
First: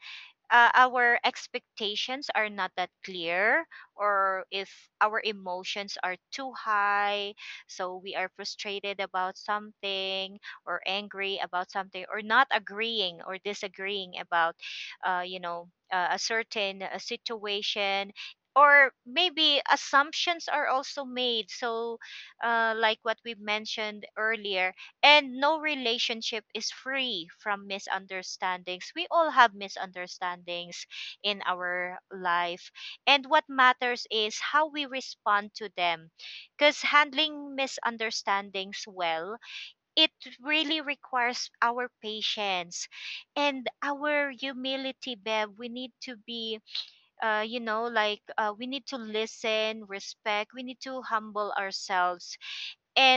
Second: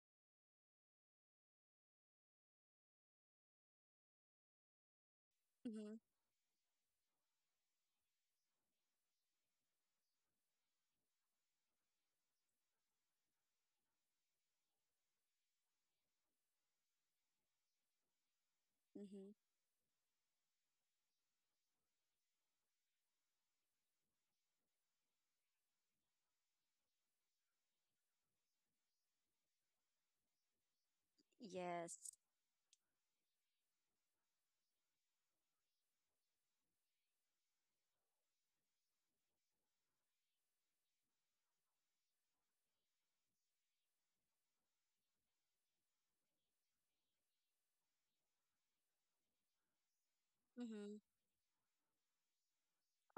B: our expectations are not that clear, or if our emotions
A: Mm-hmm.
B: are too high, so we are frustrated about something or angry about something, or not agreeing or disagreeing about a certain situation, or
A: Mm-hmm.
B: maybe assumptions are also made. So like what we mentioned earlier. And no relationship is free from misunderstandings. We all have misunderstandings in
A: Yes.
B: our life. And what matters is how we respond to them. Because handling misunderstandings well, it really requires our patience and our humility, Bev. We need to be, we need to listen, respect, we need
A: Mm-hmm.
B: to humble ourselves.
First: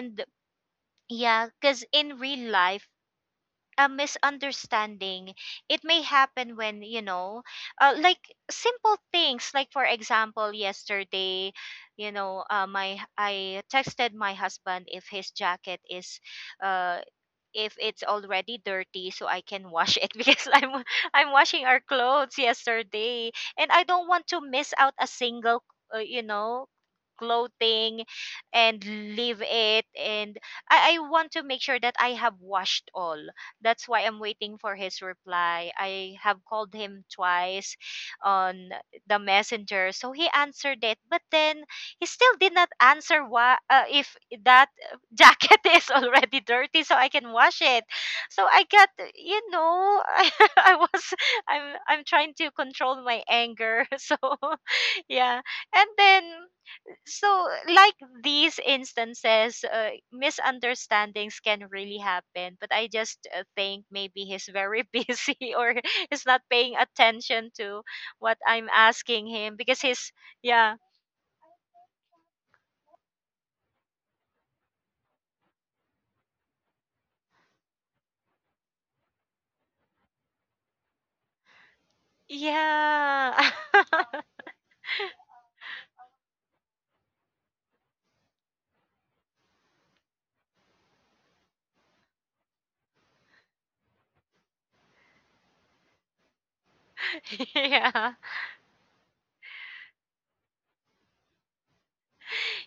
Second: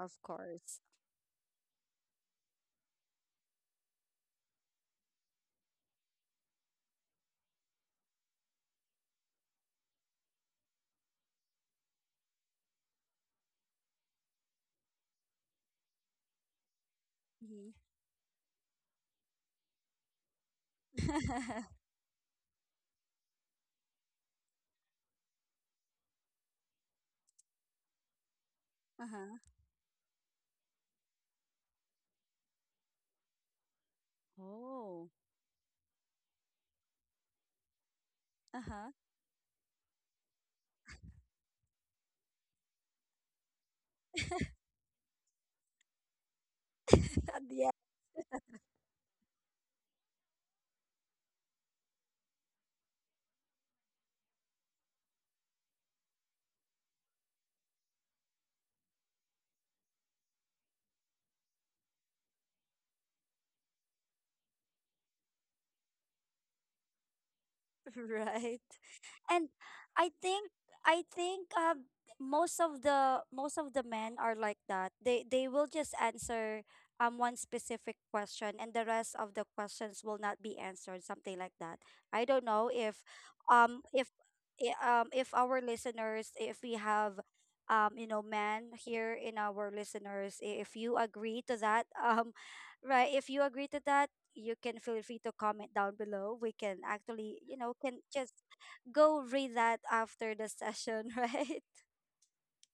A: Of course.
B: yeah, because in real life, a misunderstanding, it may happen when, you know, like simple things. Like for example, yesterday, you know, my I texted my husband if his jacket is uh
A: Mhm.
B: if it's already dirty so I can wash it, <laughs> because I'm washing our
A: <laughs>
B: clothes yesterday, and I don't want to miss out a single uh, you know clothing and
A: Uh-huh.
B: leave it. And I want to make sure that I have washed all. That's why I'm waiting for his
A: Oh.
B: reply. I have called him twice on
A: Uh-huh.
B: the messenger, so he answered it, but then he still did not answer why, if
A: <laughs>
B: that jacket <laughs> is already dirty so I can wash
A: Yeah.
B: it. So I got, you know, <laughs> I was I'm trying to control my anger. <laughs> So <laughs> yeah. And then, so like these instances, misunderstandings can really happen. But I just think maybe he's very <laughs> busy, or he's not paying attention to what
A: Right.
B: I'm asking
A: And
B: him, because
A: I
B: he's,
A: think
B: yeah.
A: I think most of the men are like that. They will just answer one specific question and the rest of the questions will not be answered, something like that. I don't know
B: Yeah.
A: if if our listeners, if we have you know men here in our listeners, if you agree to that, <laughs> right, if you agree to that, you can feel free to comment down below. We can actually, you
B: <laughs>
A: know, can
B: Yeah.
A: just go read that after the session, <laughs> right?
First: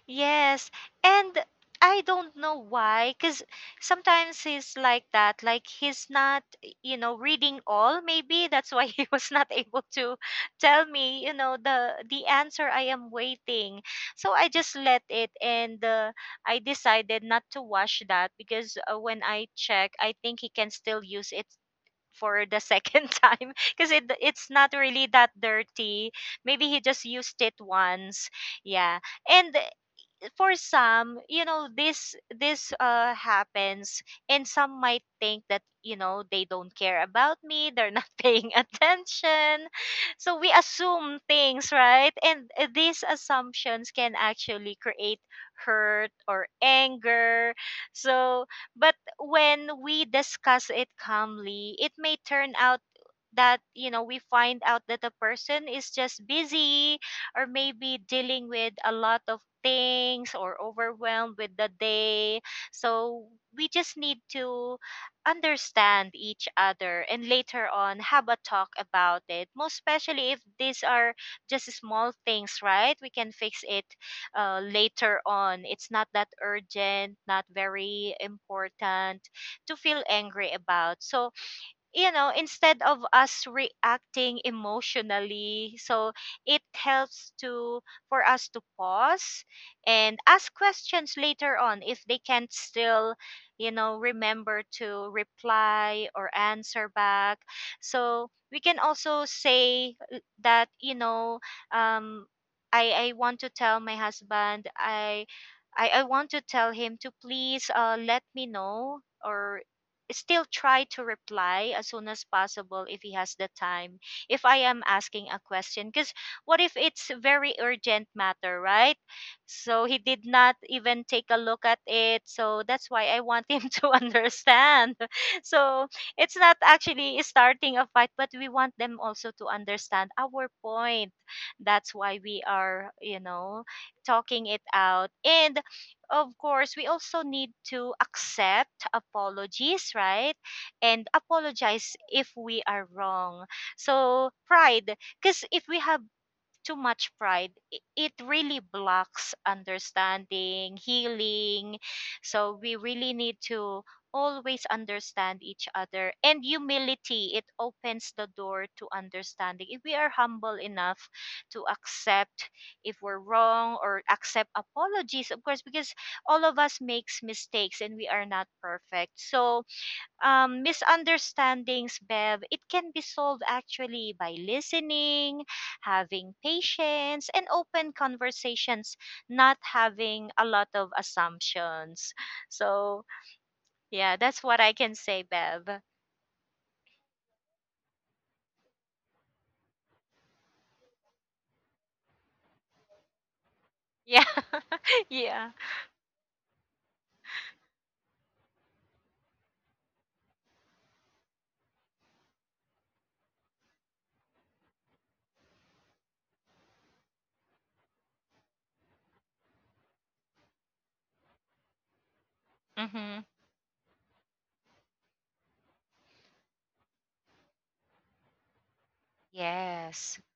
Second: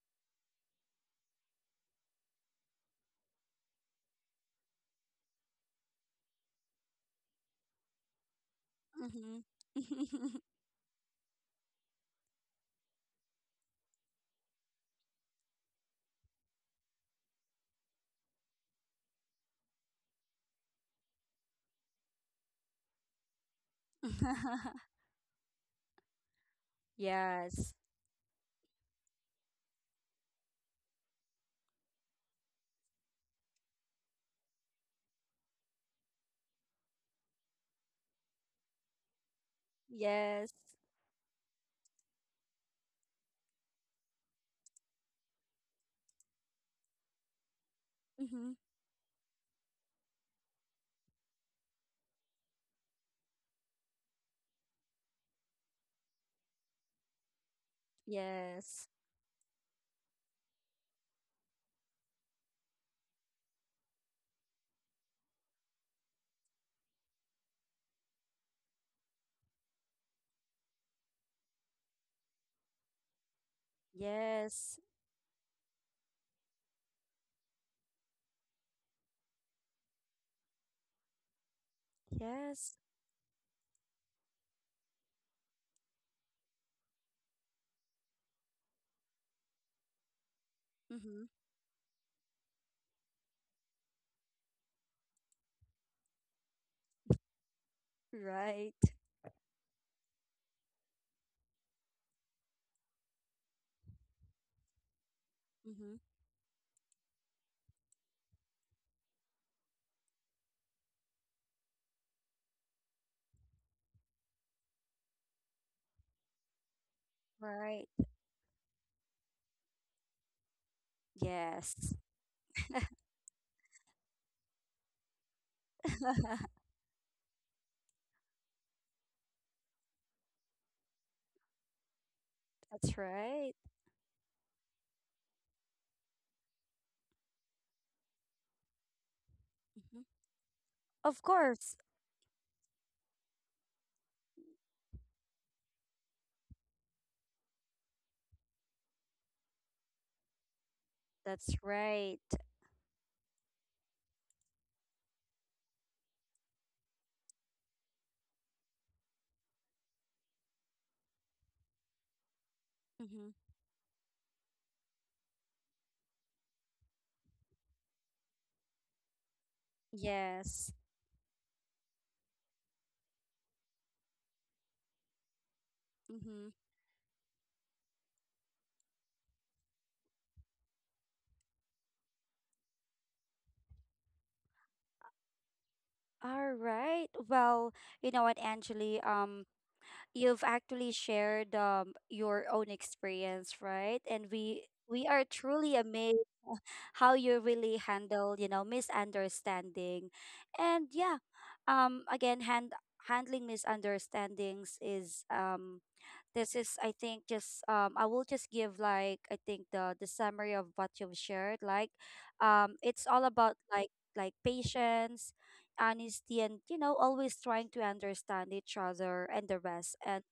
B: Yes. And I don't know why, because sometimes he's like that. Like he's not, you know, reading all. Maybe that's why <laughs> he was not able to
A: Mm-hmm.
B: tell me, you know, the answer I am waiting. So I just let it, and I decided not to wash that, because when I check, I think he can still use it for the second <laughs> time, because it's not
A: <laughs>
B: really that dirty. Maybe he just used it
A: Yes.
B: once. Yeah. And for some, you know, this happens, and some might think that, you know, they don't care about me, they're not <laughs> paying attention. So we
A: Yes.
B: assume things, right? And these assumptions can actually create hurt or anger. So,
A: Mm-hmm.
B: but when we discuss it calmly, it may turn out that, you know, we find out that the person is just busy, or maybe dealing with a
A: Yes.
B: lot of things, or overwhelmed with the day. So we just need to understand each other and later on have a talk about it. Most especially if these are just small things, right? We can fix it
A: Yes.
B: later on. It's not that urgent, not very important to feel angry about. So, you know,
A: Yes.
B: instead of us reacting emotionally, so it helps to, for us to pause and ask questions
A: Mm-hmm.
B: later on if they can't still, you know, remember to reply or answer back. So we can
A: Right.
B: also say, that, you know, um I want to tell my husband.
A: Mm-hmm.
B: I want to tell him to please, let me know, or still try to reply as soon as possible if he has the time, if I am asking a question, because what if it's very
A: Right.
B: urgent matter, right? So he did not even take a look at
A: Yes.
B: it. So that's why I want him <laughs> to understand. <laughs> So
A: <laughs>
B: it's not actually starting a fight, but we want them also to understand our point. That's why we are,
A: That's
B: you
A: right.
B: know, talking it out. And of course, we also need to accept apologies,
A: Hmm.
B: right? And
A: Of course.
B: apologize if we are wrong. So, pride, because if we have too much pride, it really blocks understanding,
A: That's
B: healing.
A: right.
B: So we really need to always understand each other. And humility, it opens the door to understanding. If we are humble enough to accept if we're
A: Mm-hmm.
B: wrong or accept apologies, of course, because all of us makes mistakes and we are not perfect. So
A: Yes.
B: misunderstandings, Bev, it can be solved actually by listening, having
A: Mm-hmm.
B: patience, and open conversations, not having a lot of assumptions. So, yeah, that's what I can say, Bev.
A: All right. Well, you know what, Angeli? You've actually shared your own experience, right?
B: Yeah.
A: And we
B: <laughs>
A: we are
B: Yeah.
A: truly amazed how you really handle, you know, misunderstanding. And yeah, again hand handling misunderstandings is this is, I think, just I will just give, like, I think the summary of what you've shared. Like, it's
B: Mm-hmm.
A: all about, like patience, honesty, and you know, always trying to understand each other and the rest.
B: Yes.
A: And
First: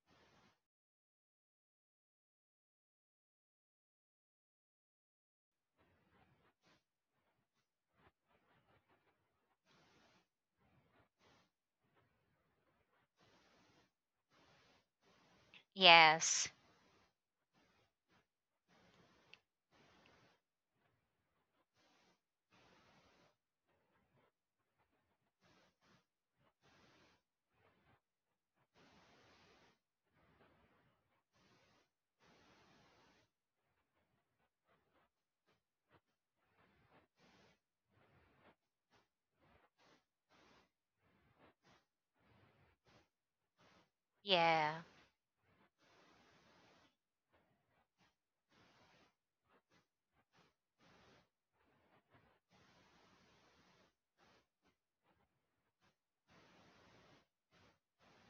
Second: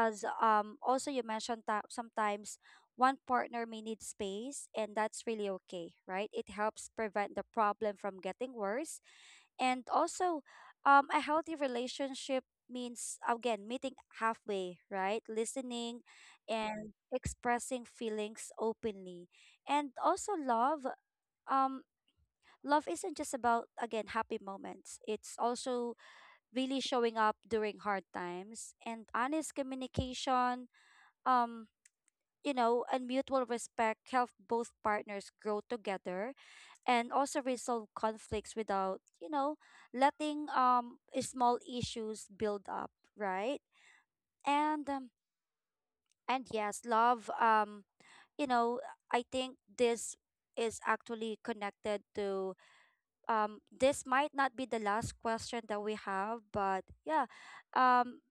A: as also you mentioned, that sometimes one partner may need space, and that's really okay, right? It helps prevent the problem from getting worse. And also, a healthy relationship means, again, meeting halfway, right? Listening
B: Yes.
A: and expressing feelings openly. And also love, um love isn't just about, again, happy moments. It's also really showing up during hard times, and honest communication um you know, and mutual respect help both partners grow together and also resolve conflicts without, you know, letting small issues build up, right?
B: Yeah.
A: And and yes, love, you know, I think this is actually connected to, this might not be the last question that we have, but yeah, um,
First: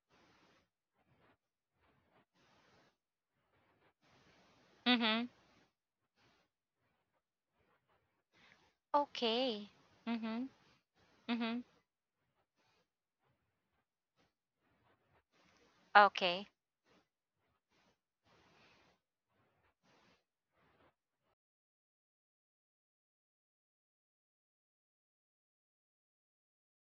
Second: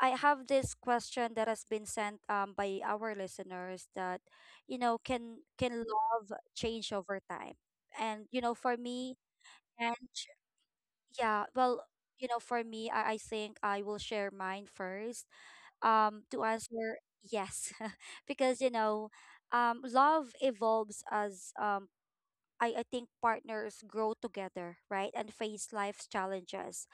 A: I have this question that has been sent by our listeners, that, you know,
B: Mm-hmm.
A: can love change over time? And you know, for me,
B: Okay.
A: and
B: Mm-hmm.
A: yeah,
B: Mm-hmm.
A: well, you know, for me, I think I will share mine first. To
B: Okay.
A: answer yes, <laughs> because you know, love evolves as I think partners grow together, right? And face life's challenges.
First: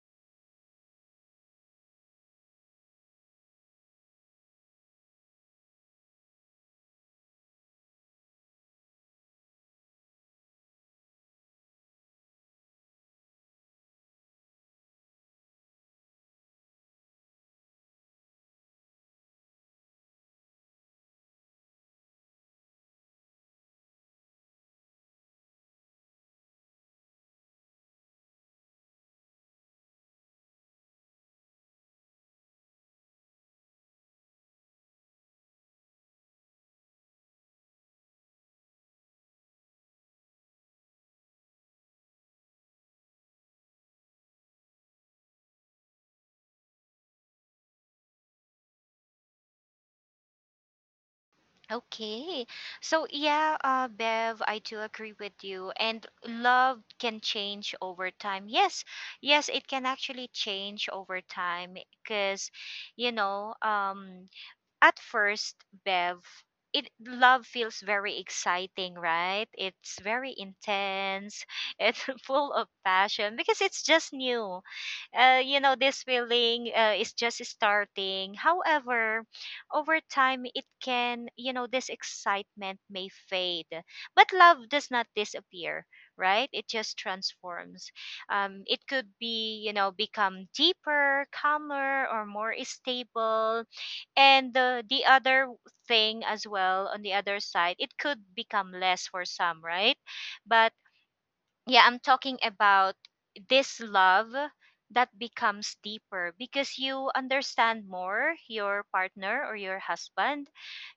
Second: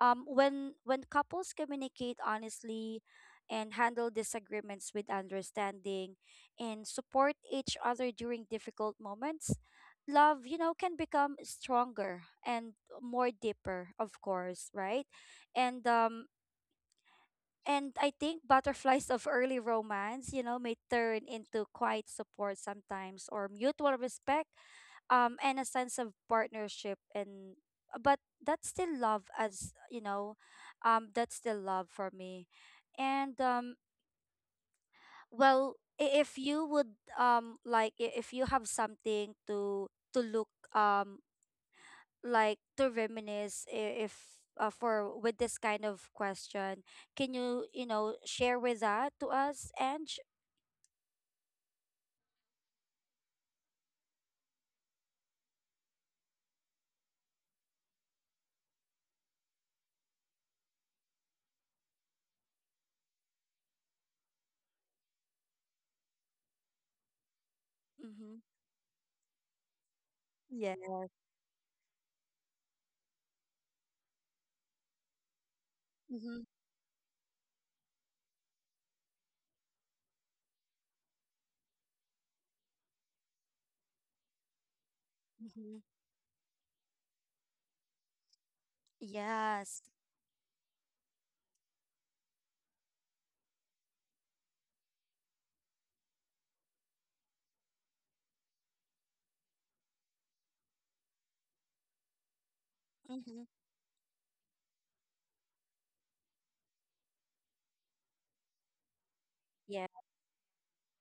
A: When couples communicate honestly and handle disagreements with understanding and support each other during difficult moments, love, you know, can become stronger and more deeper, of course, right? And um, and I think butterflies <laughs> of early romance, you know, may turn into quiet support sometimes or mutual respect, and a sense of partnership, and but that's still love, as you know, that's still love for me. And um, well, if you would, like, if you have something to look, um like, to reminisce, if for with this kind of question, can you, you know, share with that to us? And
B: Okay. So yeah, Bev, I do agree with you. And love can change over time. Yes, yes, it can actually change over time because, you know, at first, Bev, it love feels very
A: mm-hmm.
B: exciting, right? It's very
A: Yeah.
B: intense. <laughs> It's full of passion because it's just new. You know, this
A: Mm-hmm.
B: feeling is just starting. However, over time, it can, you know, this excitement may fade, but love does not
A: Mm-hmm.
B: disappear. Right, it just transforms. It could be, you
A: Yes.
B: know, become deeper, calmer, or more stable. And the other thing as well, on the other side, it could become less for some, right? But yeah, I'm talking about
A: Mm-hmm.
B: this love that becomes deeper because you understand more your partner or your
A: Yeah.
B: husband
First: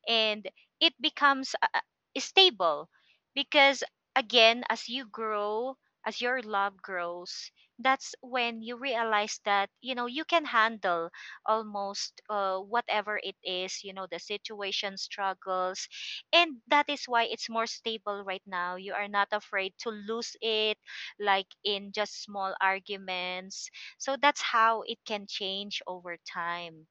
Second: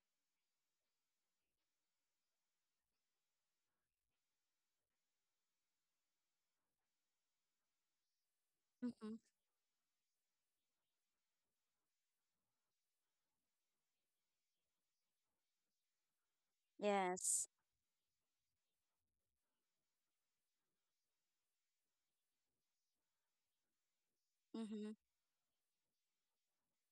B: and it becomes stable because, again, as you grow, as your love grows, that's when you
A: Mm-hmm.
B: realize that, you know, you can handle almost whatever it is, you know, the situation, struggles, and that is why
A: Yes.
B: it's more stable. Right now you are not afraid to lose it like in just small arguments. So that's how
A: Mm-hmm.
B: it can change over time.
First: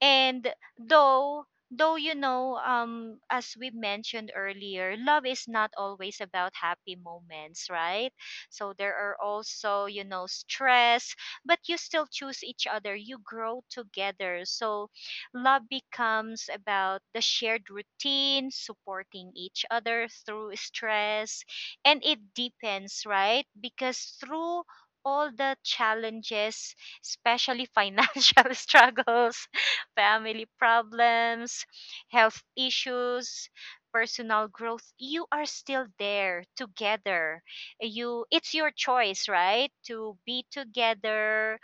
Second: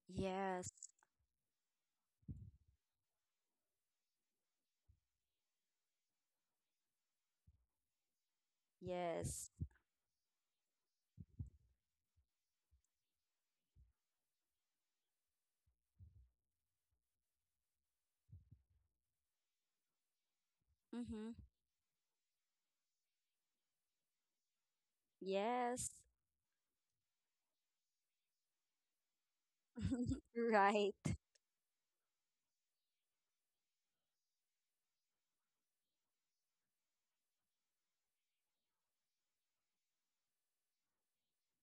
B: And
A: Yes.
B: though, you know, as we mentioned earlier, love is not always about happy moments, right? So there are
A: Yes.
B: also, you know, stress, but you still choose each other, you grow together, so love becomes about the shared routine, supporting each other through
A: Mm-hmm.
B: stress. And it deepens, right? Because through all the
A: Yes.
B: challenges, especially financial <laughs> struggles,
A: <laughs>
B: family
A: Right.
B: problems, health issues, personal growth, you are still there together. You, it's your choice, right? To be together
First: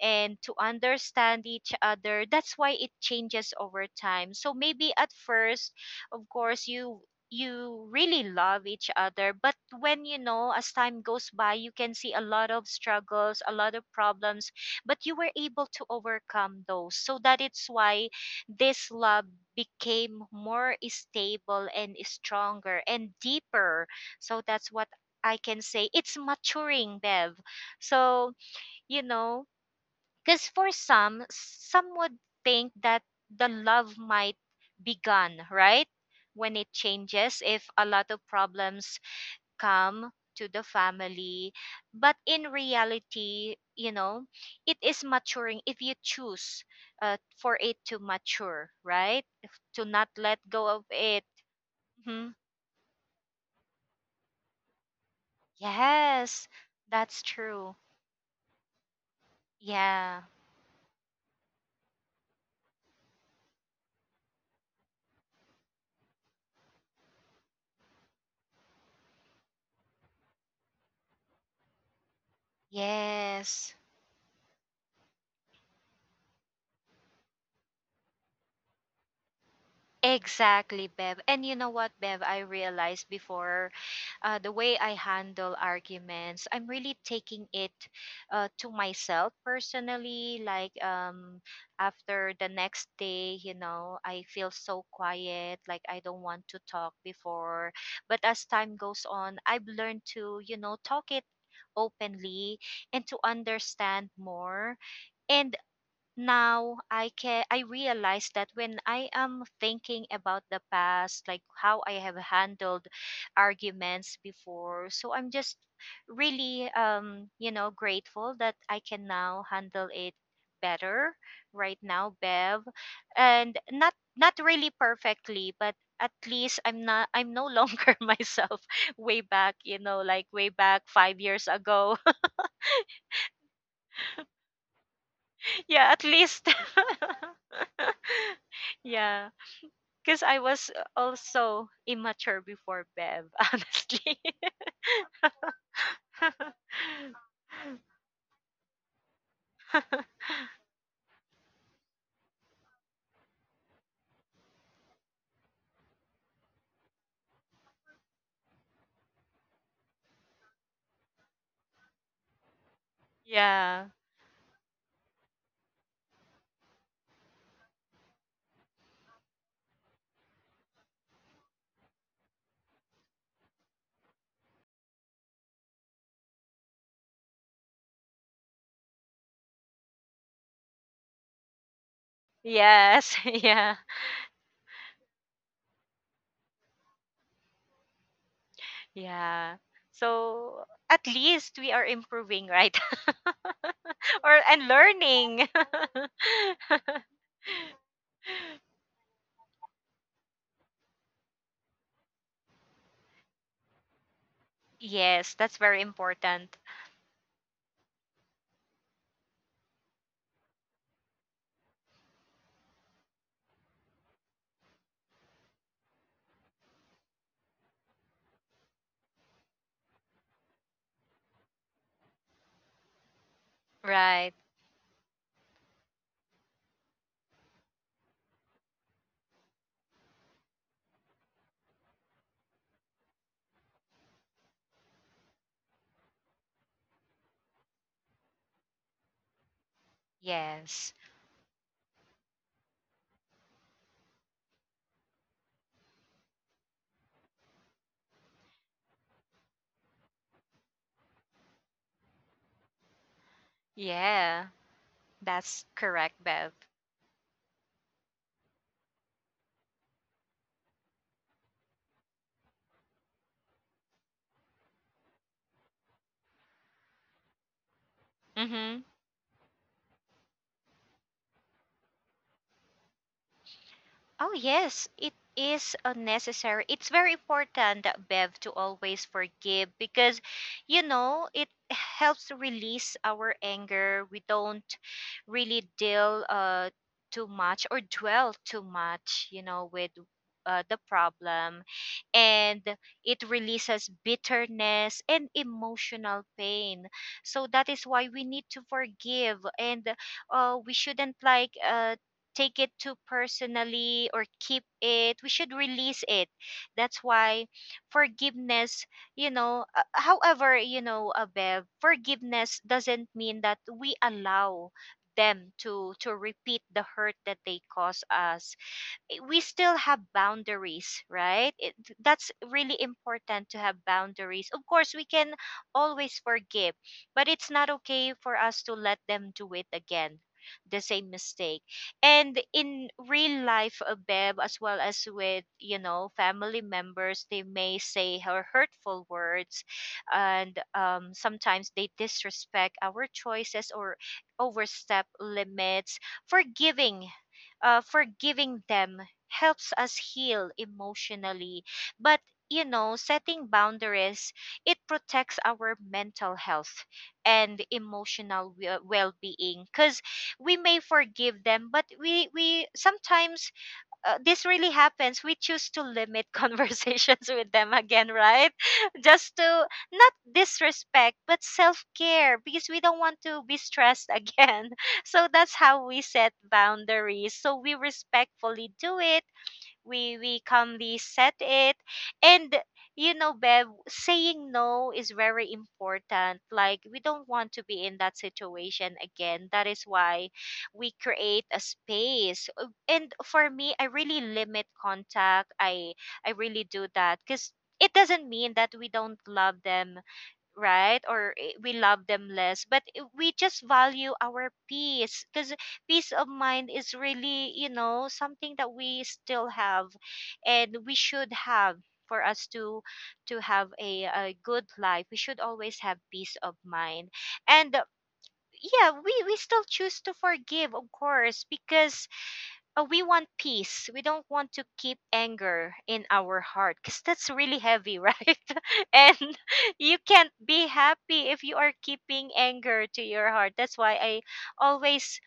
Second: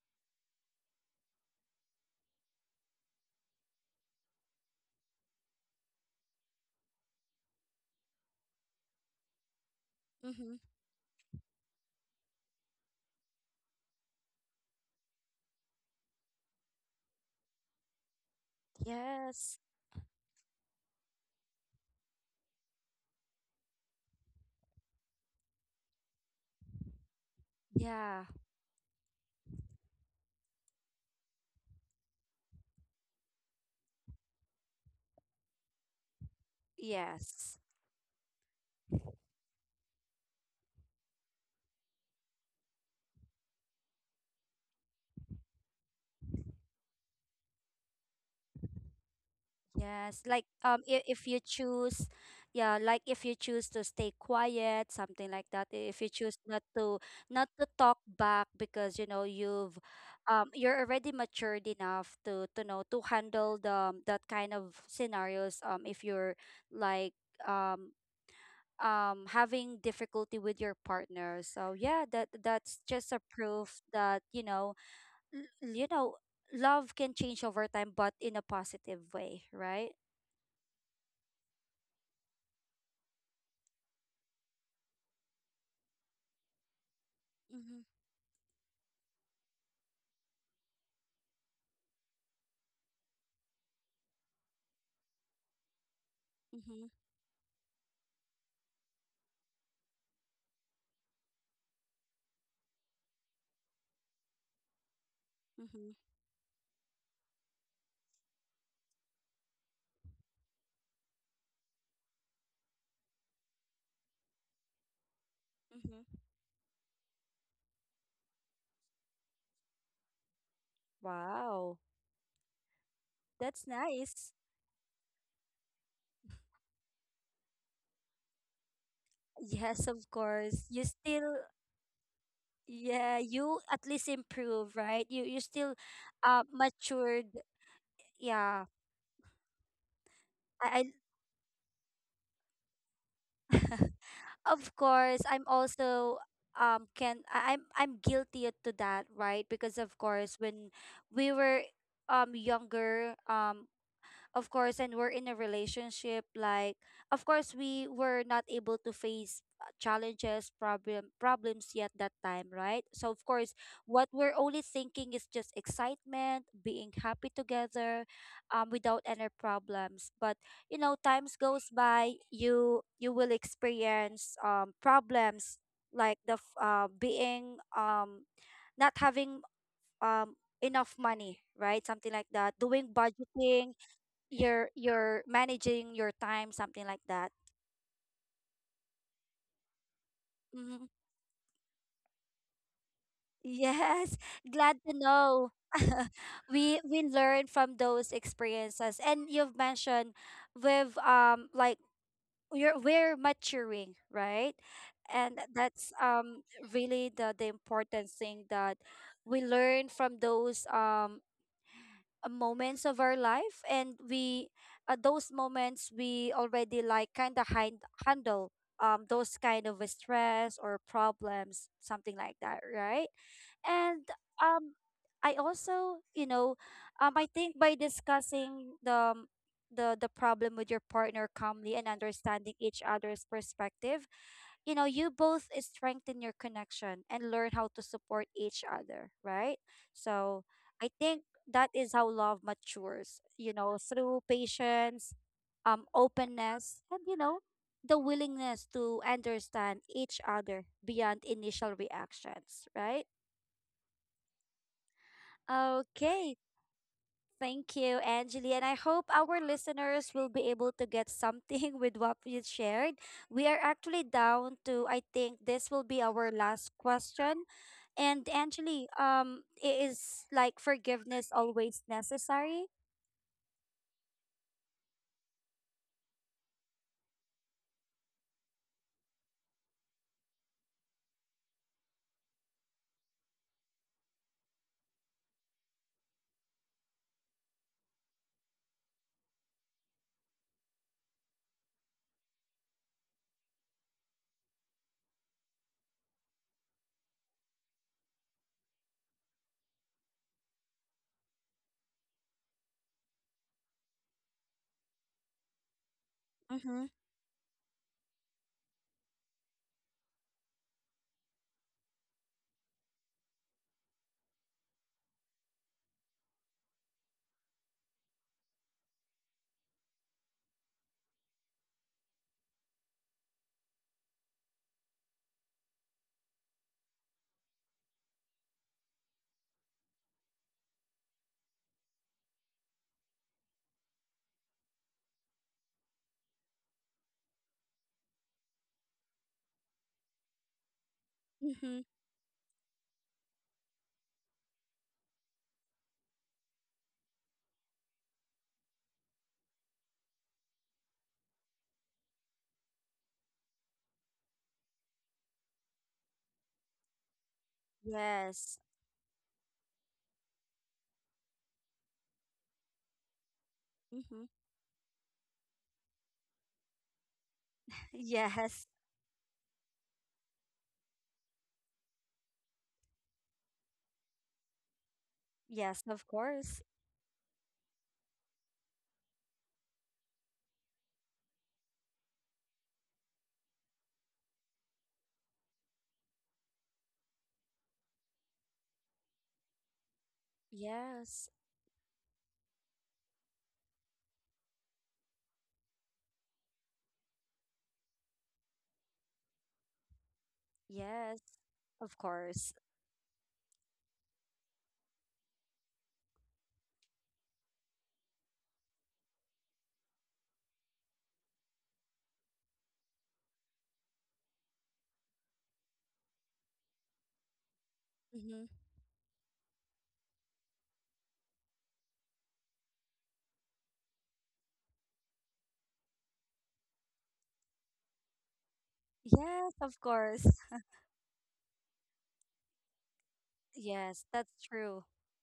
B: and to understand each other. That's why it changes over time. So maybe at first, of course, you really love each other, but when, you know,
A: Mm-hmm.
B: as time goes by, you can see a lot of struggles, a lot of problems, but you were able to overcome those, so that it's why this love
A: Yes.
B: became more stable and stronger and deeper. So that's what I can say, it's maturing, Bev.
A: Yeah.
B: So, you know, because for some would think that the love might be gone, right? When it changes,
A: Yes.
B: if a lot of problems come to the family. But in reality, you know, it is maturing if you choose for it to mature, right? To not
A: Yes.
B: let
A: Like,
B: go of
A: if
B: it.
A: you choose,
B: Mhm.
A: yeah, like, if you choose to stay quiet, something like that. If you choose
B: Yes,
A: not to
B: that's true.
A: talk back because you know you've
B: Yeah.
A: you're already matured enough to know to handle the that kind of scenarios, if you're like, um having difficulty with your partner, so yeah, that that's just a
B: Yes.
A: proof that, you know, l- you know, love can change over time, but in a positive way, right?
B: Exactly, Bev. And you know what, Bev, I realized before the way I handle arguments, I'm really taking it
A: Mm-hmm.
B: to myself personally. Like after the next day, you know, I feel so quiet, like I don't want to
A: Mm-hmm.
B: talk before. But as time goes on, I've learned to, you know, talk it openly and to understand more. And
A: Mm-hmm.
B: now I realize that when I am thinking about the past, like how I have handled arguments before, so I'm just
A: Mm-hmm.
B: really you know, grateful that I can now handle it better
A: Wow.
B: right now, Bev. And
A: That's
B: not
A: nice.
B: not really perfectly, but at least I'm no longer <laughs> myself way back, you
A: Yes,
B: know,
A: of
B: like way
A: course
B: back
A: you
B: 5
A: still,
B: years ago.
A: yeah, you at least improve, right? You
B: <laughs>
A: still,
B: Yeah, at least.
A: matured,
B: <laughs>
A: yeah.
B: Yeah. Because I was
A: i,
B: also immature before, Bev,
A: I
B: <laughs>
A: <laughs>
B: honestly.
A: of course, I'm also
B: <laughs>
A: can I'm guilty to that, right? Because of course, when we were younger, um, of course, and we're in a relationship, like, of course, we were not able to face challenges, problems yet that time, right? So of course,
B: Yeah.
A: what we're only thinking is just excitement, being happy together, without any problems. But you know, times goes by, you will experience problems, like being not having, um, enough money, right? Something like that, doing
B: Yes. <laughs>
A: budgeting,
B: Yeah.
A: you're managing your time, something like that.
B: Yeah. So
A: Hmm.
B: at least we are improving, right?
A: Yes.
B: <laughs> Or
A: <laughs>
B: and
A: Glad to
B: learning.
A: know. <laughs> We learn from those
B: <laughs>
A: experiences, and you've mentioned with like, we're maturing, right?
B: Yes,
A: And
B: that's very
A: that's
B: important.
A: really the important thing, that we learn from those moments of our life. And we those moments we already like kind of handle those kind of stress or problems, something like that, right? And
B: Right.
A: um I also, you know, I think, by discussing the the problem with your partner calmly and understanding each other's perspective, you know, you both strengthen your connection and learn how to support each other, right? So I
B: Yes.
A: think that is how love matures, you know, through patience, openness, and you know, the willingness to understand each other beyond initial reactions, right?
B: Yeah. That's correct,
A: Okay.
B: Bev.
A: Thank you, Angeli. And I hope our listeners will be able to get something <laughs> with what you shared. We are actually down to, I think, this will be our last question. And
B: Mm-hmm.
A: Angeli, is like forgiveness always necessary?
B: Oh, yes, it is necessary. It's very important, that Bev, to always forgive because, you know, it helps to release our anger. We don't really deal too much or dwell too much, you know, with the problem. And it releases bitterness and emotional pain. So that is why we need to forgive. And we shouldn't like, take it too personally or keep it. We should release it.
A: Mm-hmm.
B: That's why forgiveness, you know, however, you know, Bev, forgiveness doesn't mean that we allow them to repeat the hurt that they cause us. We still have boundaries, right? It, that's really important to have boundaries. Of course, we can always forgive, but it's not okay for us to let them do it again, the same mistake. And in real life, Bev, as well as with, you know, family members, they may say her hurtful words, and sometimes
A: Mm-hmm.
B: they disrespect our choices or overstep limits. forgiving Forgiving them helps us heal emotionally. But, you know, setting boundaries, it protects our mental health and emotional
A: Yes.
B: well being. Because we may forgive them, but we sometimes,
A: Mm-hmm.
B: this really happens, we choose to limit <laughs> conversations with them
A: <laughs>
B: again, right?
A: Yes.
B: <laughs> Just to not disrespect, but self-care, because we don't want to be stressed again. <laughs> So that's
A: Yes,
B: how we
A: of
B: set
A: course.
B: boundaries, so we respectfully do it, we calmly set it. And, you know, Bev, saying no is very important, like we don't want to be in that situation again. That is why we
A: Yes.
B: create a space. And for me, I really limit contact. I really do that because it doesn't mean that we don't love them, right?
A: Yes,
B: Or we
A: of
B: love them
A: course.
B: less, but we just value our peace, because peace of mind is really, you know, something that we still have and we should have, for us to have a good life. We should always have peace of mind. And
A: Mm-hmm.
B: yeah, we still choose to forgive, of course, because, oh, we want peace. We don't want to keep anger in our heart because that's really heavy, right? <laughs> And
A: Yes,
B: <laughs>
A: of
B: you
A: course.
B: can't be happy if you are keeping anger to your heart. That's why
A: Yes,
B: I
A: that's true.
B: always,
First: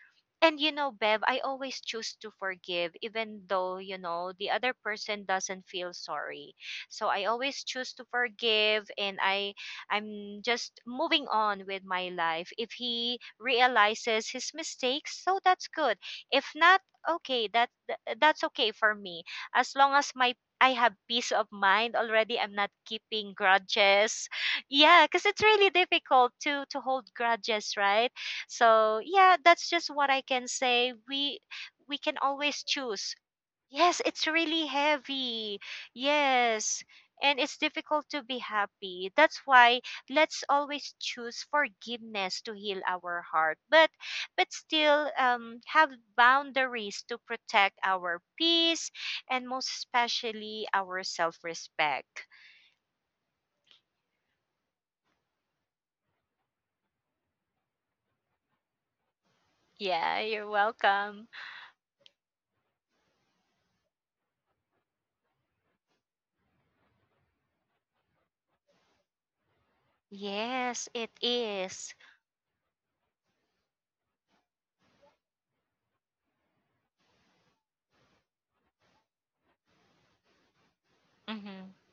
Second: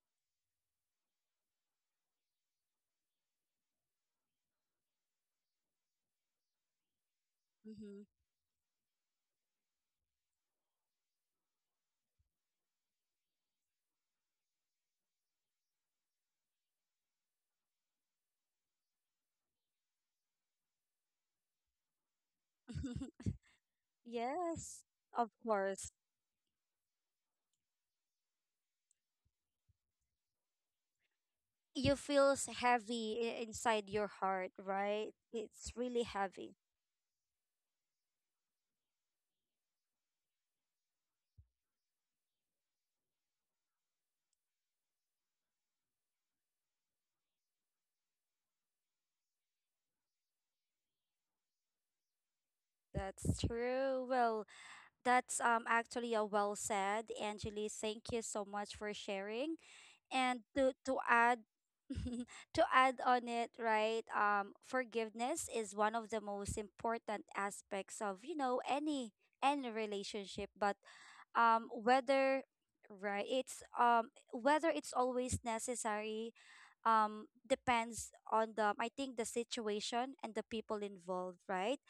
B: and you know, Bev, I always choose to forgive, even though, you know, the other person doesn't feel sorry. So I always choose
A: Mm-hmm.
B: to forgive and I'm just moving on with my life. If he realizes his mistakes, so that's good. If not, okay, that's okay for me, as long as my I have peace of mind already. I'm not
A: <laughs>
B: keeping grudges. <laughs>
A: Yes,
B: Yeah, because
A: of
B: it's really
A: course.
B: difficult to hold grudges, right? So yeah, that's just what I can say,
A: You
B: we can
A: feels
B: always choose.
A: heavy inside
B: Yes,
A: your
B: it's
A: heart,
B: really
A: right?
B: heavy.
A: It's really heavy.
B: Yes. And it's difficult to be happy. That's why let's always choose forgiveness to heal our heart, but still, have boundaries to protect our peace and most especially our self-respect.
A: That's true. Well, that's actually a well said, Angeli. Thank you so much for sharing.
B: Yeah,
A: And
B: you're
A: to
B: welcome.
A: add, <laughs> to add on it, right? Forgiveness is one of the most important aspects of, you know, any relationship, but
B: Yes, it is.
A: whether, right, it's whether it's always necessary depends on the, I think, the situation and the people involved,
B: Mm-hmm.
A: right?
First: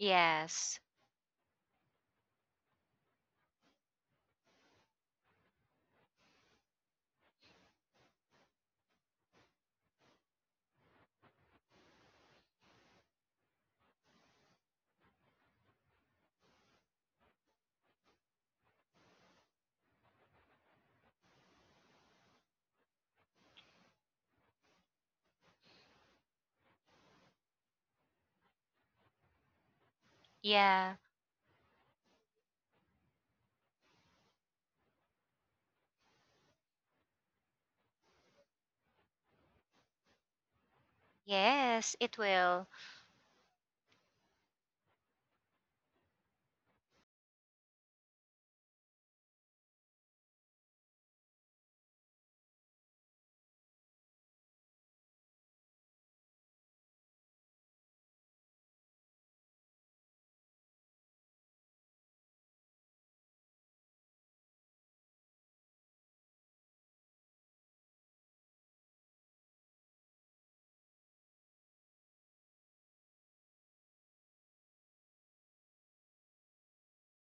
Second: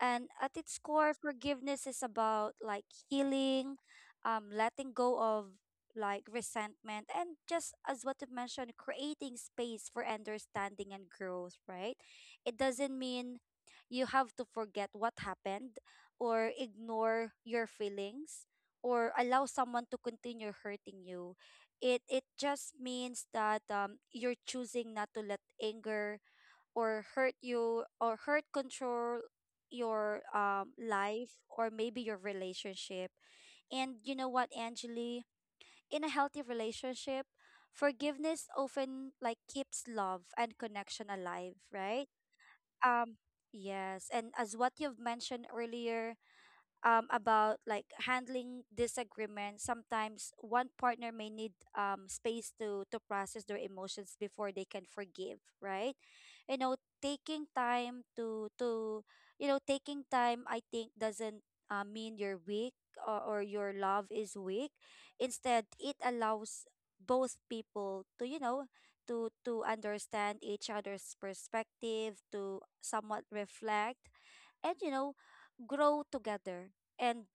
A: And at its core, forgiveness is about like healing, letting go of like resentment, and just as what you mentioned, creating space for understanding and growth, right? It doesn't mean you have to forget what happened or ignore your feelings or allow someone to continue hurting you. It just means that you're choosing not to let anger or hurt you or hurt control your
B: Yeah.
A: life or maybe your relationship. And you know what, Angeli? In a healthy relationship, forgiveness often like keeps love and connection alive,
B: Yes,
A: right?
B: it will.
A: Um, yes. And as what you've mentioned earlier, about like handling disagreement. Sometimes one partner may need space to process their emotions before they can forgive, right? You know, taking time to you know taking time I think doesn't mean you're weak, or your love is weak. Instead, it allows both people to, you know, to understand each other's perspective, to somewhat reflect, and you know, grow together. And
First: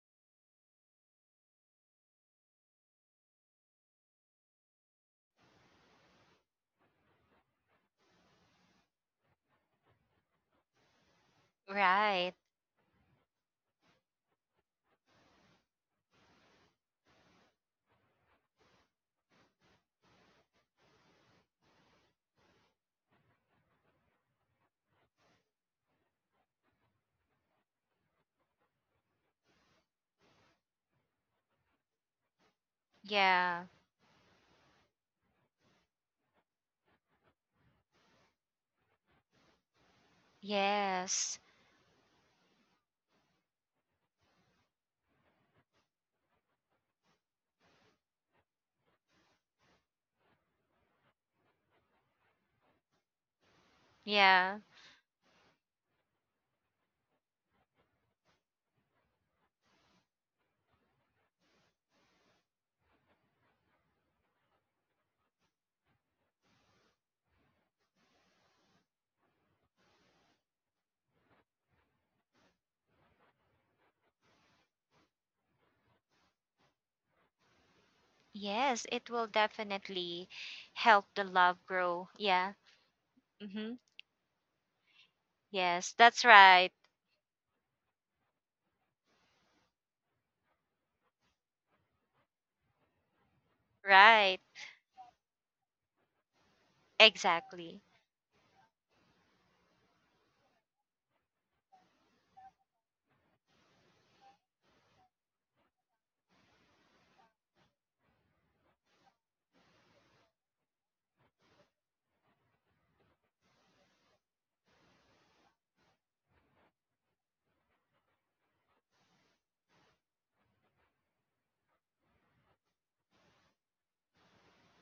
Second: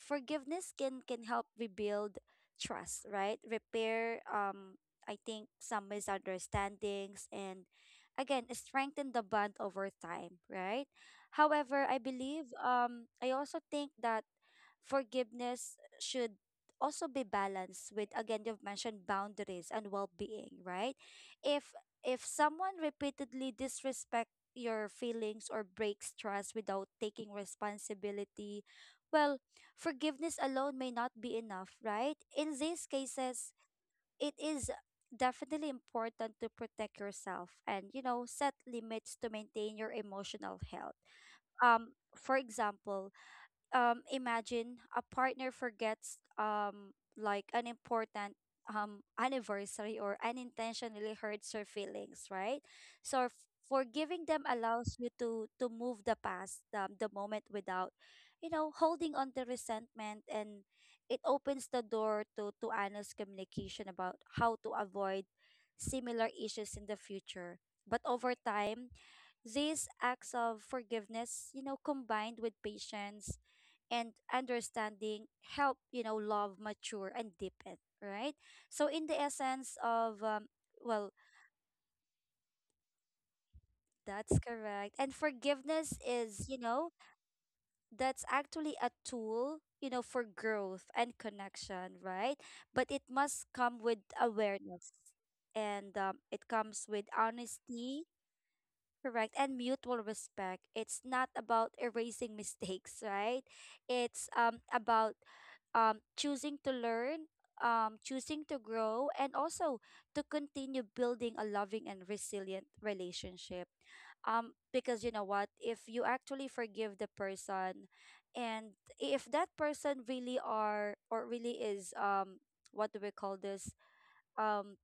A: forgiveness can help rebuild trust, right, repair I think some misunderstandings, and again strengthen the bond over time, right? However, I
B: Right.
A: believe, I also think that forgiveness should also be balanced with, again, you've mentioned boundaries and well-being, right? if if someone repeatedly disrespect your feelings or breaks trust without taking responsibility, well, forgiveness alone may not be enough, right? In these cases,
B: Yeah.
A: it is definitely important to protect yourself, and you know, set limits to maintain your emotional health.
B: Yes.
A: For example, imagine a partner forgets like an important anniversary, or unintentionally hurts her feelings, right? So forgiving them
B: Yeah.
A: allows you to move the past, the moment, without you know holding on to resentment. And it opens the door to honest communication about how to avoid similar issues in the future. But over time, these acts of forgiveness, you know, combined with patience and understanding, help, you know, love mature and deepen,
B: Yes,
A: right?
B: it will
A: So in the
B: definitely
A: essence of,
B: help the love
A: well,
B: grow. Yeah. Mm-hmm.
A: that's correct, and
B: Yes, that's
A: forgiveness
B: right.
A: is, you know, that's actually a tool, you know, for growth and connection, right? But it must
B: Right.
A: come with awareness, and it comes
B: Exactly.
A: with honesty. Correct. And mutual respect. It's not about erasing <laughs> mistakes, right? It's about choosing to learn, choosing to grow, and also to continue building a loving and resilient relationship. Um, because you know what, if you actually forgive the person, and if that person really are or really is what do we call this? Um,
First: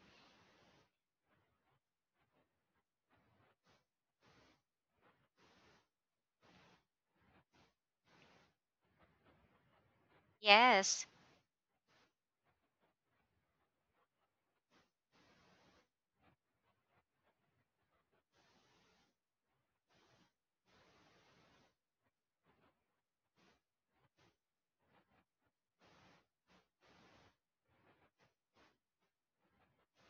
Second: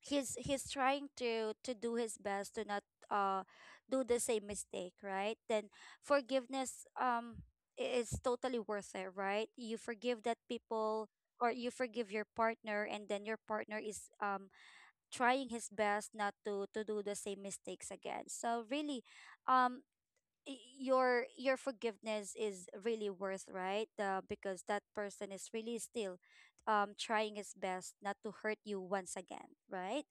A: he's trying to do his best to not uh do the same mistake, right? Then forgiveness, is totally worth it, right? You forgive that
B: Yes,
A: people, or you forgive your partner, and then your partner is trying his best not to to do the same mistakes again. So really, um, your forgiveness is really worth, right? Uh, because that person is really still trying his best not to hurt you once again, right?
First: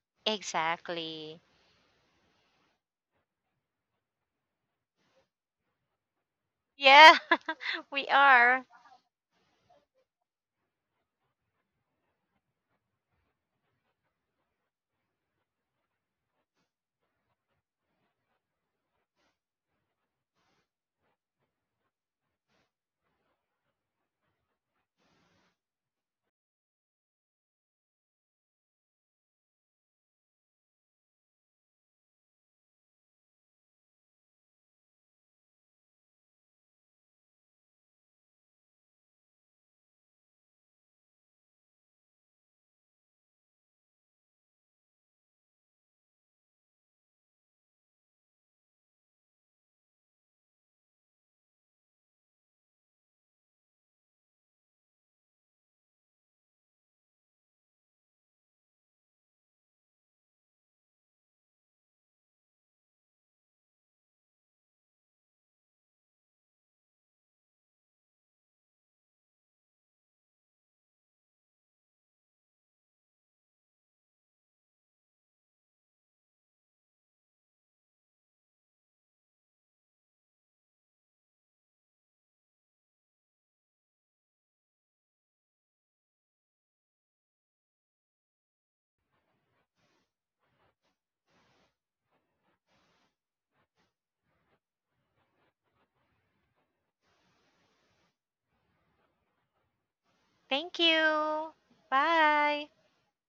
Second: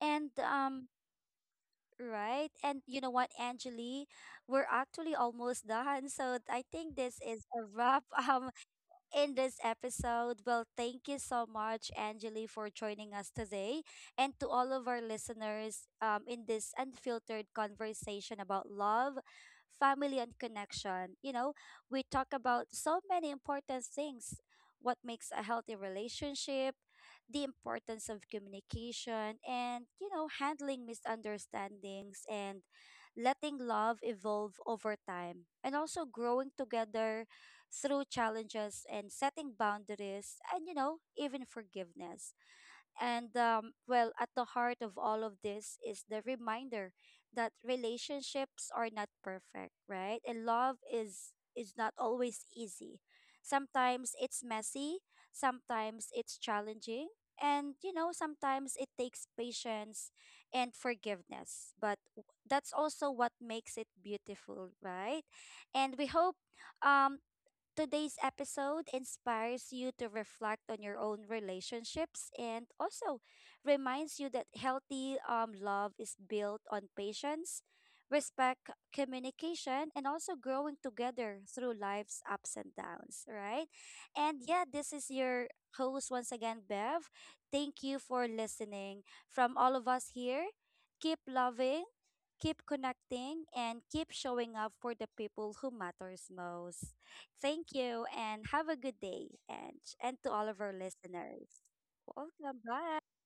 A: And um,
B: exactly.
A: right, and you know what, Angeli, we're actually almost done, so I think
B: Yeah,
A: this is a
B: <laughs>
A: wrap.
B: we
A: <laughs> Um,
B: are.
A: in this episode. Well, thank you so much, Angeli, for joining us today. And to all of our listeners in this unfiltered conversation about love, family, and connection. You know, we talk about so many important things: what makes a healthy relationship, the importance of communication, and, you know, handling misunderstandings, and letting love evolve over time, and also growing together through challenges, and setting boundaries, and you know, even forgiveness. And well, at the heart of all of this is the reminder that relationships are not perfect, right? And love is not always easy. Sometimes it's messy, sometimes it's challenging, and you know, sometimes it takes patience and forgiveness. But that's also what makes it beautiful, right? And we hope, um today's episode inspires you to reflect on your own relationships, and also reminds you that healthy, love is built on patience, respect, communication, and also growing together through life's ups and downs, right? And yeah, this is your host once again, Bev. Thank you for listening. From all of us here, keep loving, keep connecting, and keep showing up for the people who matters most. Thank you and have a good day, and to all of our
B: Thank you.
A: listeners. Welcome.
B: Bye.
A: Bye.